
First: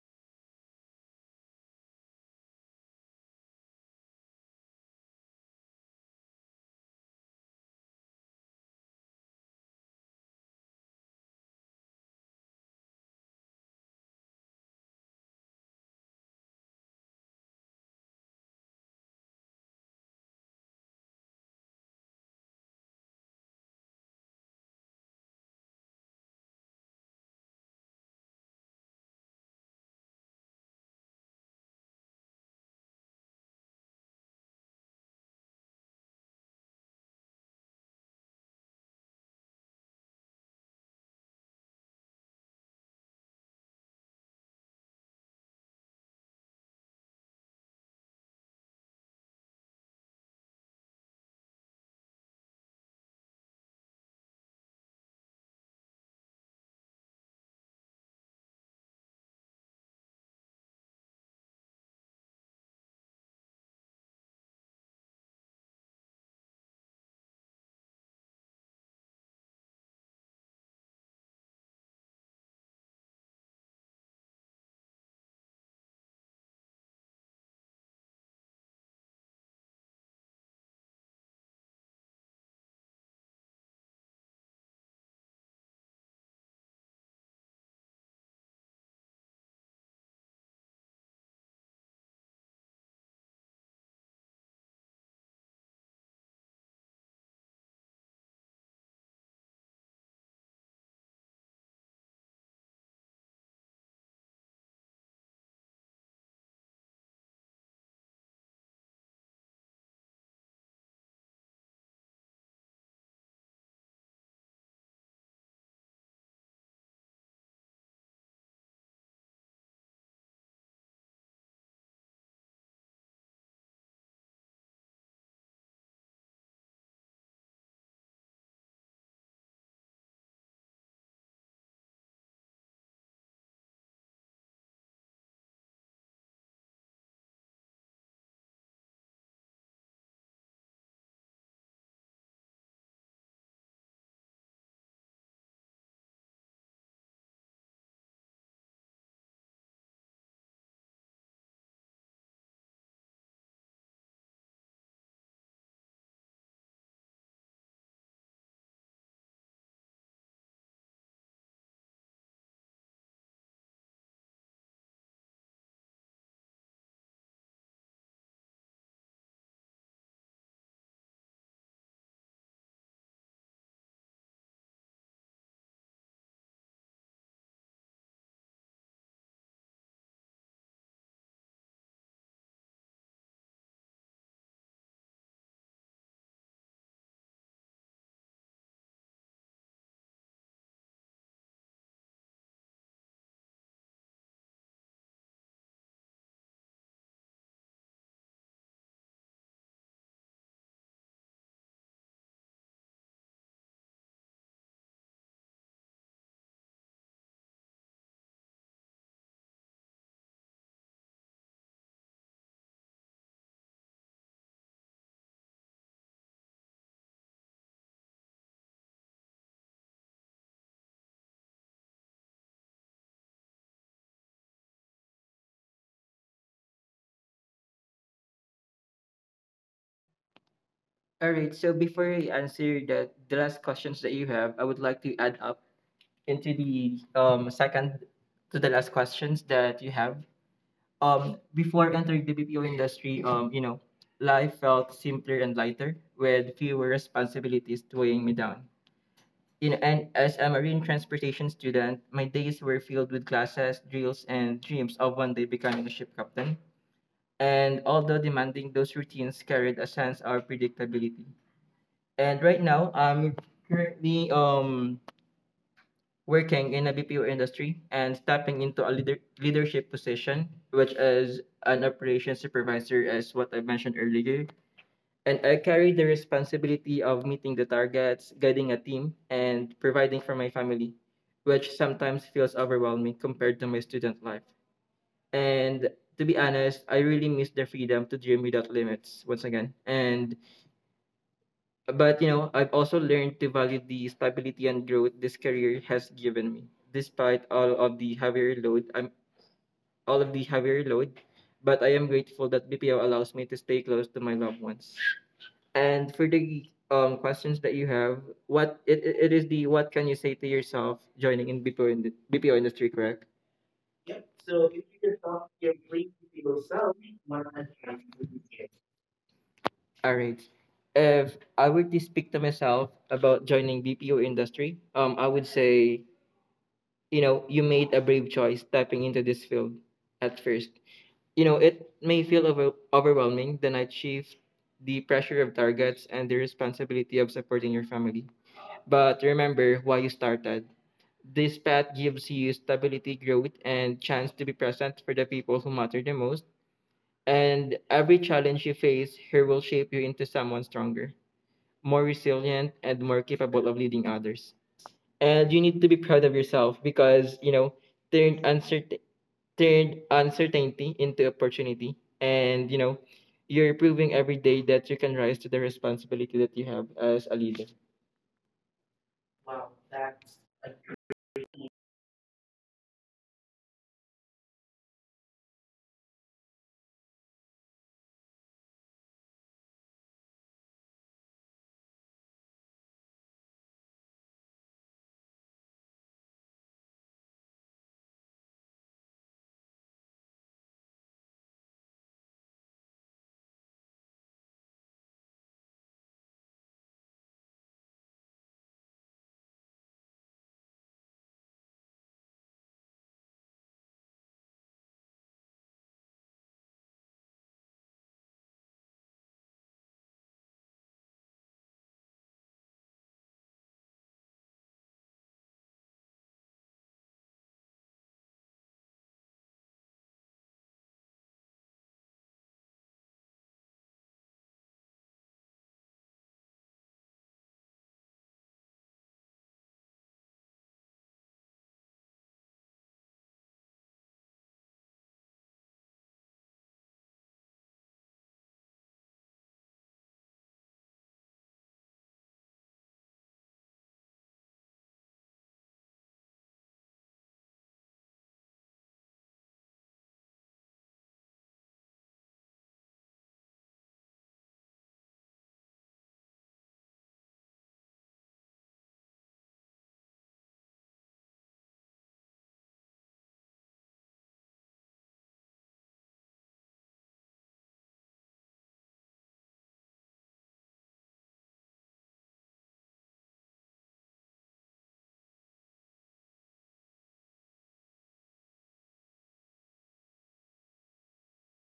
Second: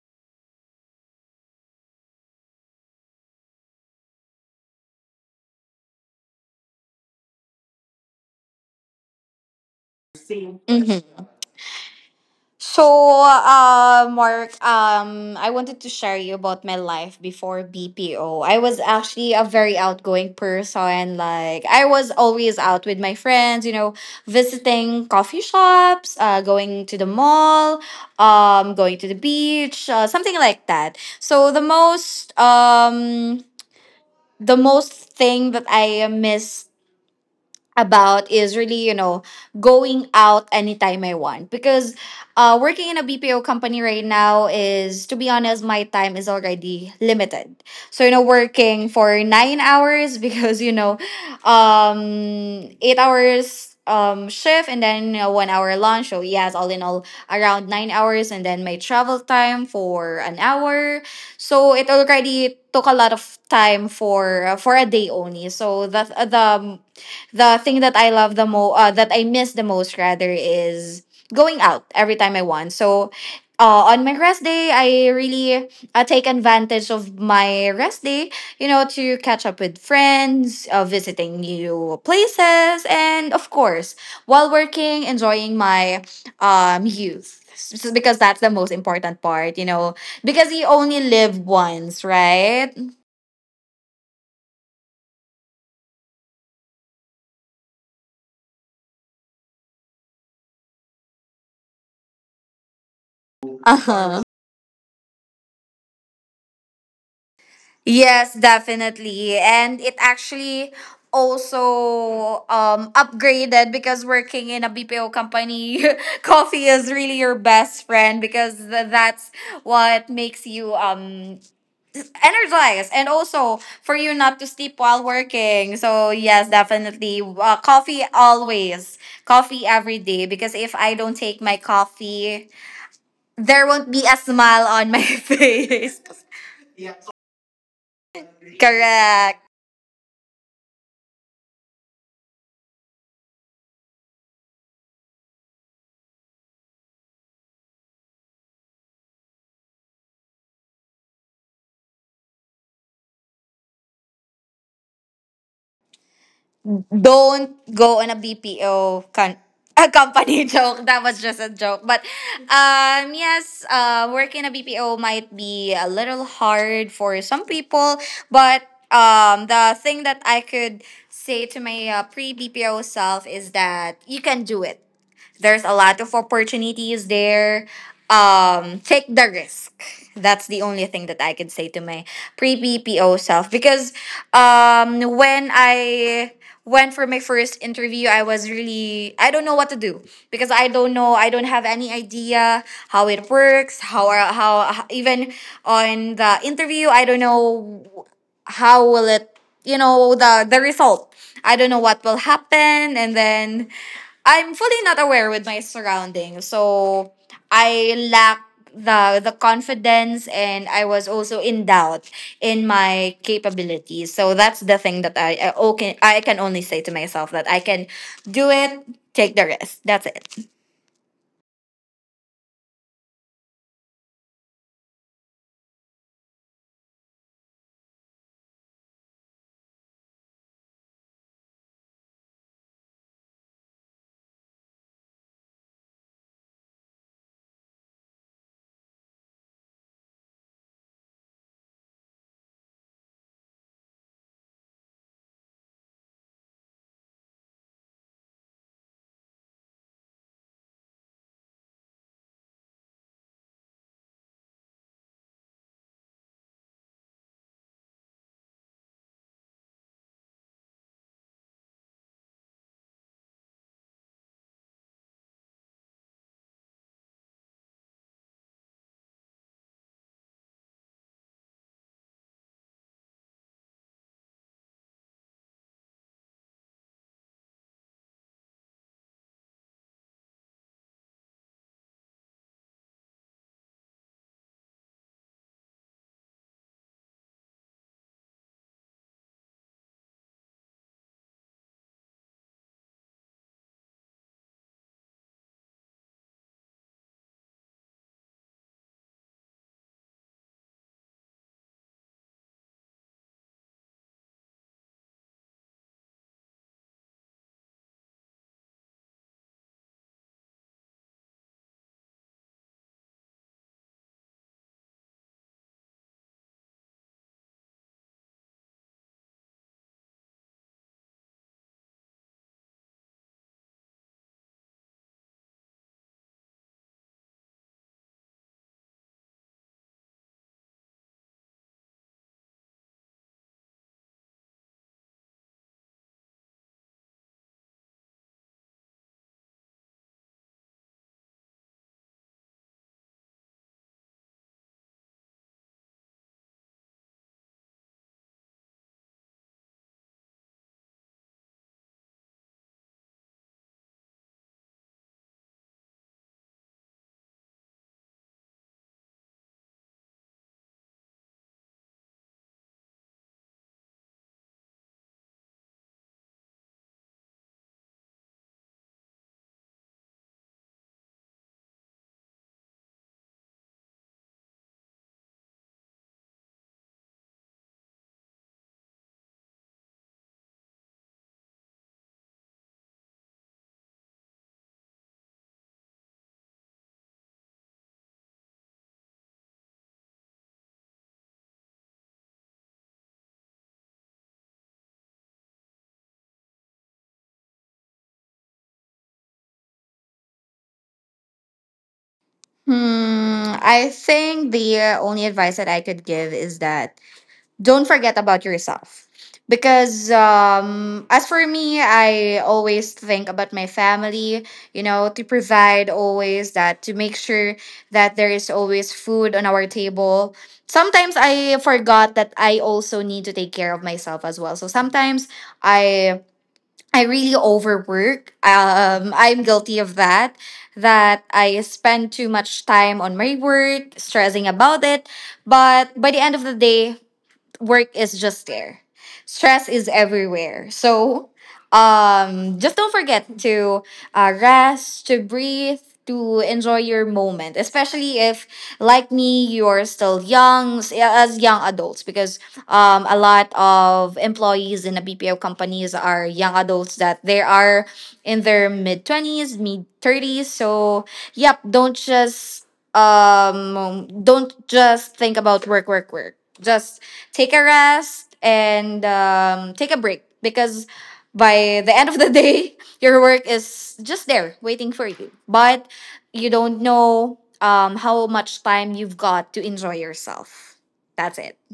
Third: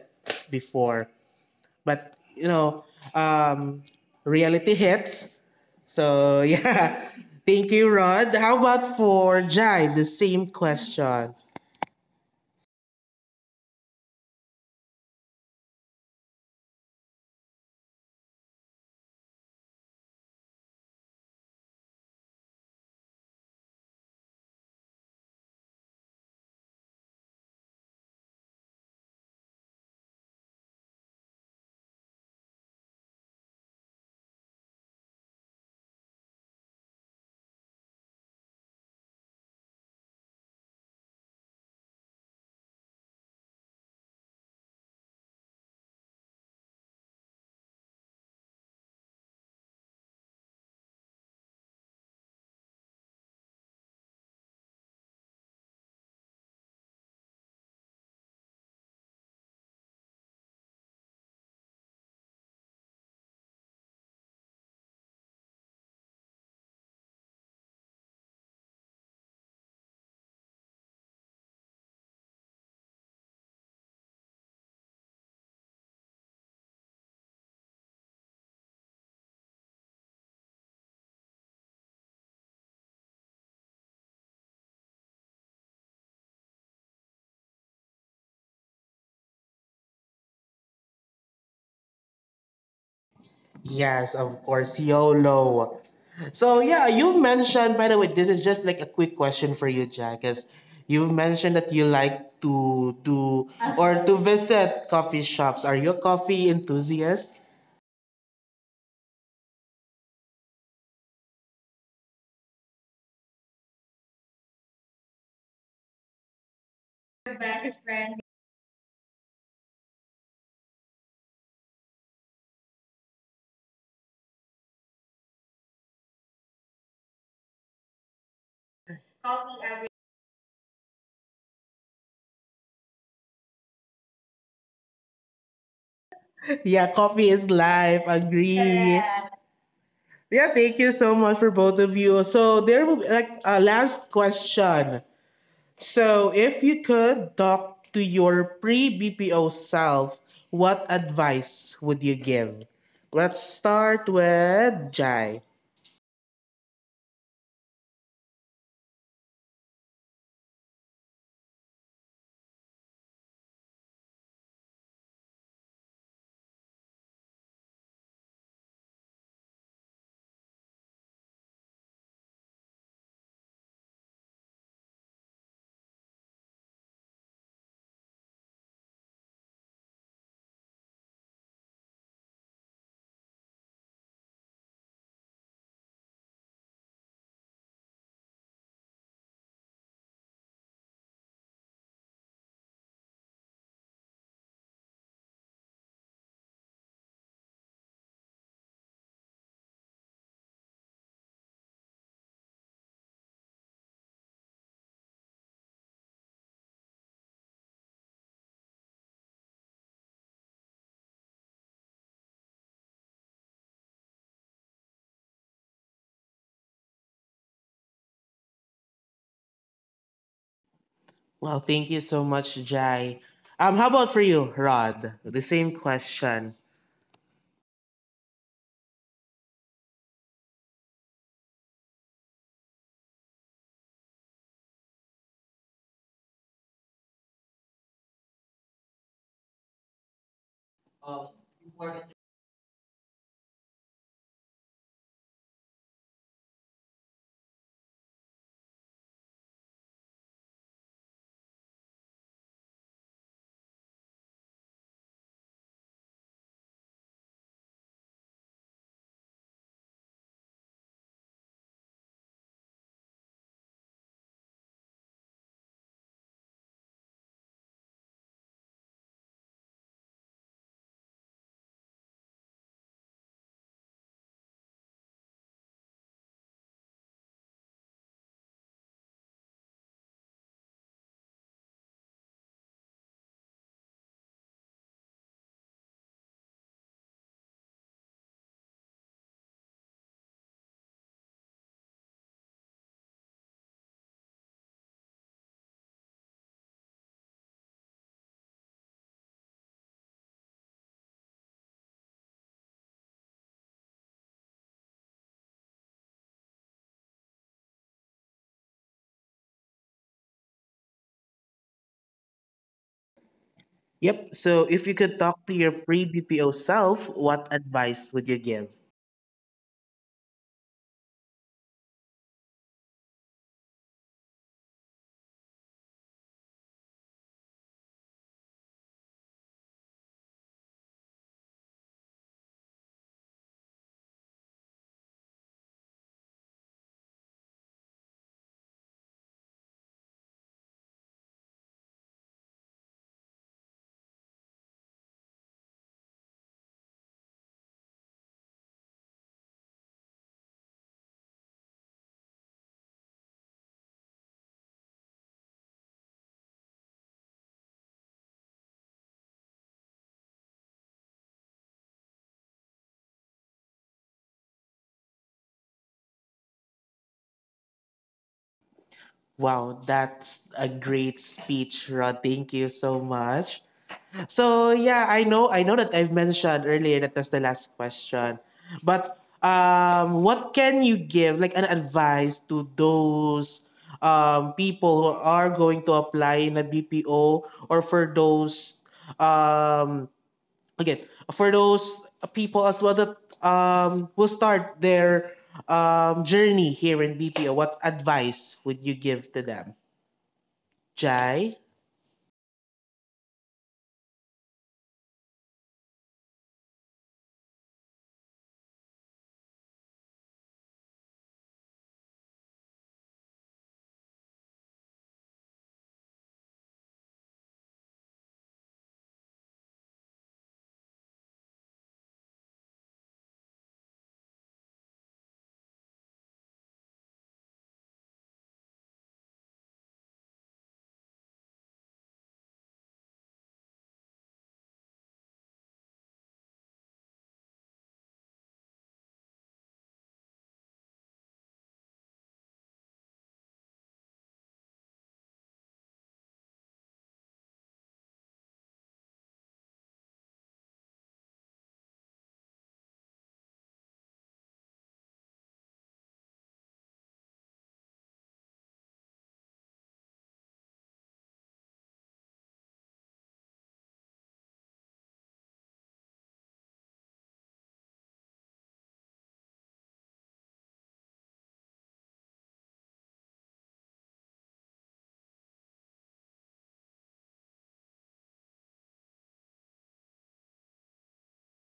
Speaker 1: before. But you know, um, reality hits. So yeah, thank you, Rod. How about for Jai? The same
Speaker 2: Mm-hmm.
Speaker 1: question.
Speaker 2: So, Mark, I wanted to share you about my life before BPO. I was actually a very outgoing person. Like, I was always out with my friends, visiting coffee shops, going to the mall, going to the beach, something like that. So, the most thing that I miss about is really going out anytime I want because working in a BPO company right now is, to be honest, my time is already limited. So working for 9 hours because um 8 hours shift, and then, 1 hour lunch, so yes, all in all, around 9 hours, and then my travel time for an hour, so it already took a lot of time for, a day only. So that the thing that I love the most, that I miss the most rather, is going out every time I want. So, on my rest day, I really take advantage of my rest day, to catch up with friends, visiting new places, and of course, while working, enjoying my youth. Because that's the most important part, you know, because you only live once, right?
Speaker 1: Yes, of course, YOLO. So yeah, you mentioned. By the way, this is just like a quick question for you, Jai, because you've mentioned that you like to do
Speaker 2: Uh
Speaker 1: or
Speaker 2: huh.
Speaker 1: to visit coffee shops. Are you a coffee enthusiast?
Speaker 2: Yes, definitely. And it actually also upgraded because, working in a BPO company, coffee is really your
Speaker 1: Your best
Speaker 2: best
Speaker 1: friend.
Speaker 2: friend because that's what makes you energized and also for you not to sleep while working. So yes, definitely, coffee always.
Speaker 1: Coffee
Speaker 2: Coffee
Speaker 1: every.
Speaker 2: every day, because if I don't take my coffee, there won't be a smile on my face.
Speaker 1: Yeah, coffee is life. Agree. Yeah.
Speaker 2: Correct.
Speaker 1: Yeah, thank you so much for both of you. So there will be like a last question. So if you could talk to your pre-BPO self, what advice would you give? Let's start with Jai.
Speaker 2: Don't go on a BPO, con- a company, joke. That was just a joke. But, yes, work in a BPO might be a little hard for some people. But, the thing that I could say to my, pre BPO self is that you can do it. There's a lot of opportunities there. Take the risk. That's the only thing that I could say to my pre BPO self because, when I went for my first interview, I was really, I don't know what to do, because I don't know, I don't have any idea how it works, how even on the interview, I don't know how will it, the result, I don't know what will happen, and then I'm fully not aware with my surroundings. So I lack the confidence and I was also in doubt in my capabilities. So that's the thing that I can only say to myself that I can do it, take the risk. That's it.
Speaker 1: Well, thank you so much, Jai. How about for you, Rod? The same question.
Speaker 3: All right. So before I answer the last questions that you have, I would like to add up into the second to the last questions that you have. Before entering the BPO industry, you know, life felt simpler and lighter with fewer responsibilities weighing me down. You know, and as a marine transportation student, my days were filled with classes, drills, and dreams of one day becoming a ship captain. And although demanding, those routines carried a sense of predictability. And right now, I'm currently working in a BPO industry and stepping into a leadership position, which is an operations supervisor, as what I mentioned earlier, and I carry the responsibility of meeting the targets, guiding a team, and providing for my family, which sometimes feels overwhelming compared to my student life. And to be honest, I really miss the freedom to dream without limits once again. And but you know, I've also learned to value the stability and growth this career has given me, despite all of the heavier load. All of the heavier load, but I am grateful that BPO allows me to stay close to my loved ones. And for the questions that you have, what it is the, what can you say to yourself joining in BPO in the BPO industry, correct?
Speaker 1: Yep. So if you could talk to your pre BPO self, what advice would you give?
Speaker 3: All right. If I were to speak to myself about joining BPO industry, I would say, you know, you made a brave choice stepping into this field at first. You know, it may feel overwhelming, the night shift, the pressure of targets, and the responsibility of supporting your family. But remember why you started. This path gives you stability, growth, and chance to be present for the people who matter the most. And every challenge you face here will shape you into someone stronger, more resilient, and more capable of leading others. And you need to be proud of yourself because you know, turned uncertain turned uncertainty into opportunity. And you know, you're proving every day that you can rise to the responsibility that you have as a leader.
Speaker 1: Wow, that's a great speech, Rod. Thank you so much. So yeah, I know that I've mentioned earlier that that's the last question. But um, what can you give like an advice to those um, people who are going to apply in a BPO or for those um again for those people as well that will start their journey here in BPO, what advice would you give to them? Jai,
Speaker 2: Hmm, I think the, only advice that I could give is that, don't forget about yourself, because, as for me, I always think about my family, you know, to provide, always, that to make sure that there is always food on our table. Sometimes I forgot that I also need to take care of myself as well, so sometimes I I really overwork. I'm guilty of that, that I spend too much time on my work stressing about it, but by the end of the day, work is just there. Stress is everywhere. So, just don't forget to, rest, to breathe, to enjoy your moment, especially if, like me, you're still young, as young adults, because, a lot of employees in the BPO companies are young adults, that they are in their mid 20s, mid 30s. So, yep, don't just think about work, work, work. Just take a rest and, take a break because by the end of the day, your work is just there waiting for you. But you don't know how much time you've got to enjoy yourself. That's it.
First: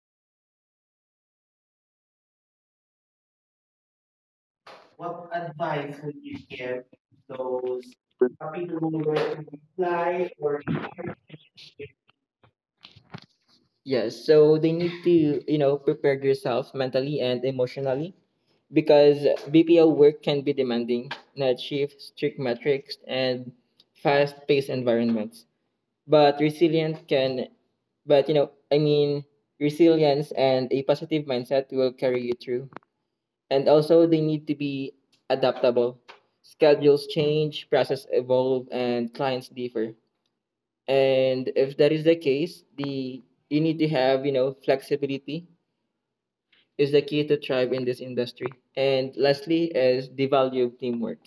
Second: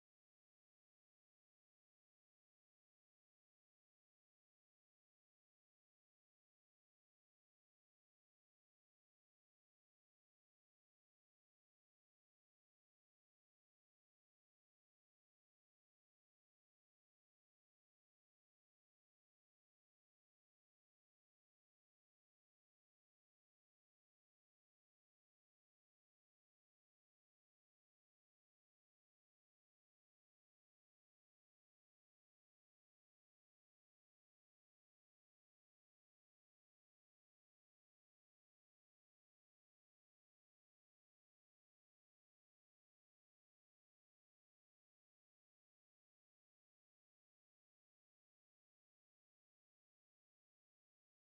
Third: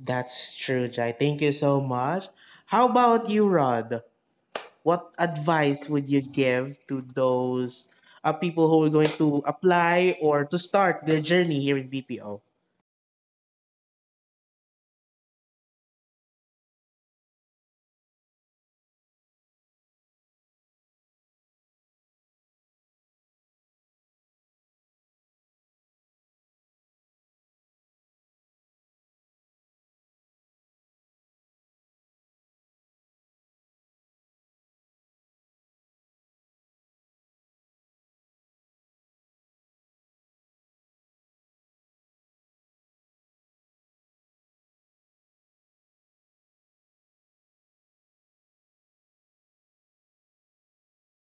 Speaker 1: that's true, Jai. Thank you so much. How about you, Rod? What advice would you give to those people who are going to apply or to start their journey here in BPO?
Speaker 3: Yes, so they need to, you know, prepare yourself mentally and emotionally because BPO work can be demanding, night shifts, strict metrics, and fast-paced environments. But resilient can, but you know, I mean, resilience and a positive mindset will carry you through. And also, they need to be adaptable. Schedules change, process evolve, and clients differ. And if that is the case, the you need to have, you know, flexibility is the key to thrive in this industry. And lastly is the value of teamwork.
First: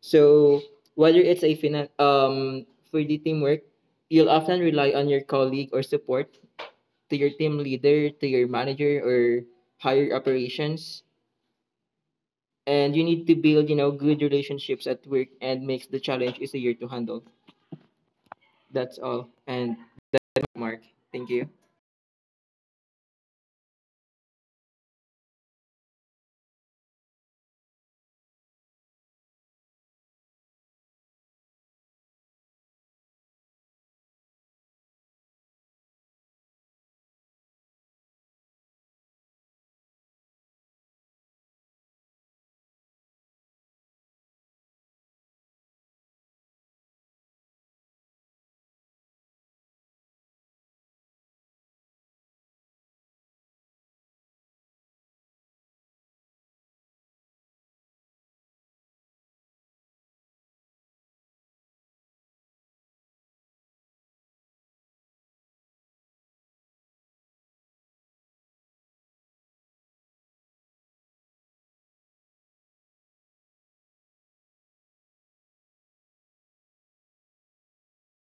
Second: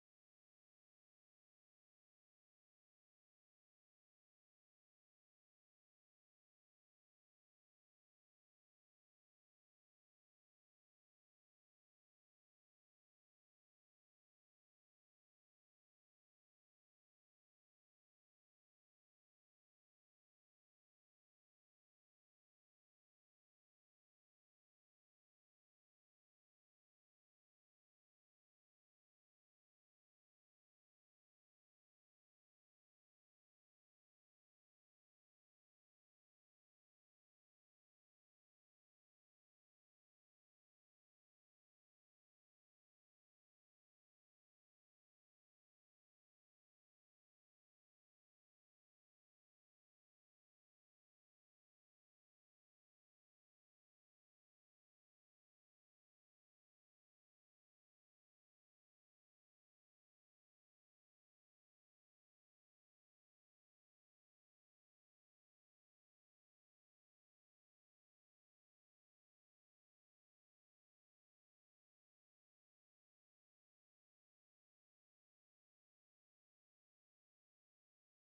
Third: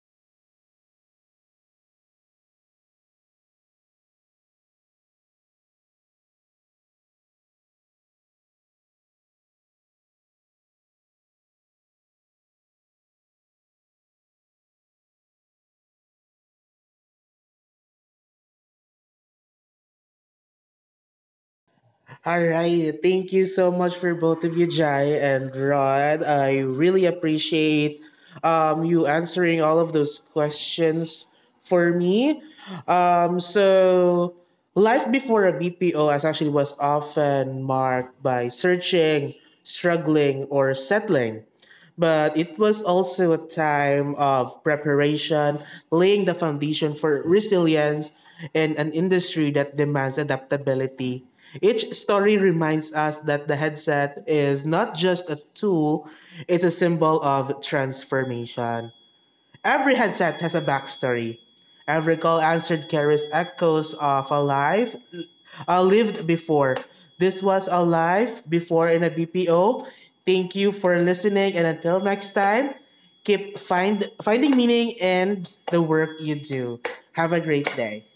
Speaker 3: So whether it's a for the teamwork, you'll often rely on your colleague or support to your team leader, to your manager, or higher operations. And you need to build, you know, good relationships at work and makes the challenge easier to handle. That's all. And Mark, thank you.
Speaker 1: All right. Thank you so much for both of you, Jai and Rod. I really appreciate you answering all of those questions for me. So, life before a BPO as actually was often marked by searching, struggling, or settling. But it was also a time of preparation, laying the foundation for resilience in an industry that demands adaptability. Each story reminds us that the headset is not just a tool, it's a symbol of transformation. Every headset has a backstory. Every call answered carries echoes of a life lived before. This was a life before in a BPO. Thank you for listening, and until next time, keep finding meaning in the work you do. Have a great day.